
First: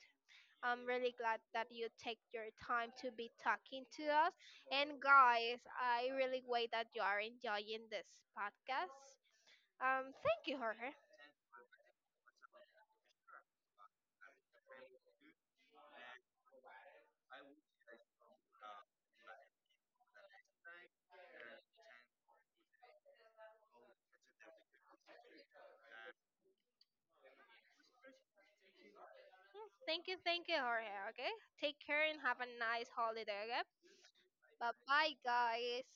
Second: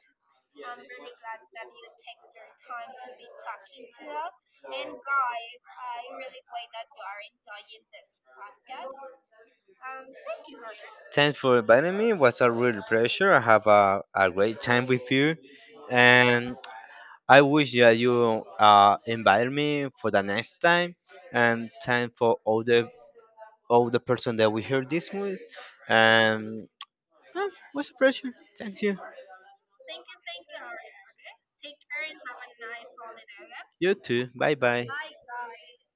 I'm really glad that you take your time to be talking to us. And guys, I really wait that you are enjoying this podcast. Um, thank you, Jorge.
Thanks for inviting me. It was a real pleasure. I have a, a great time with you, and I wish that you uh invite me for the next time, and time for all the all the person that we heard this with, and ah, what's the pressure? Thank you.
Mm, Thank you, thank you, Jorge. Okay, take care and have a nice holiday. Okay,
You too. Bye
bye
bye.
bye, guys.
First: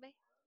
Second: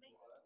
Bye.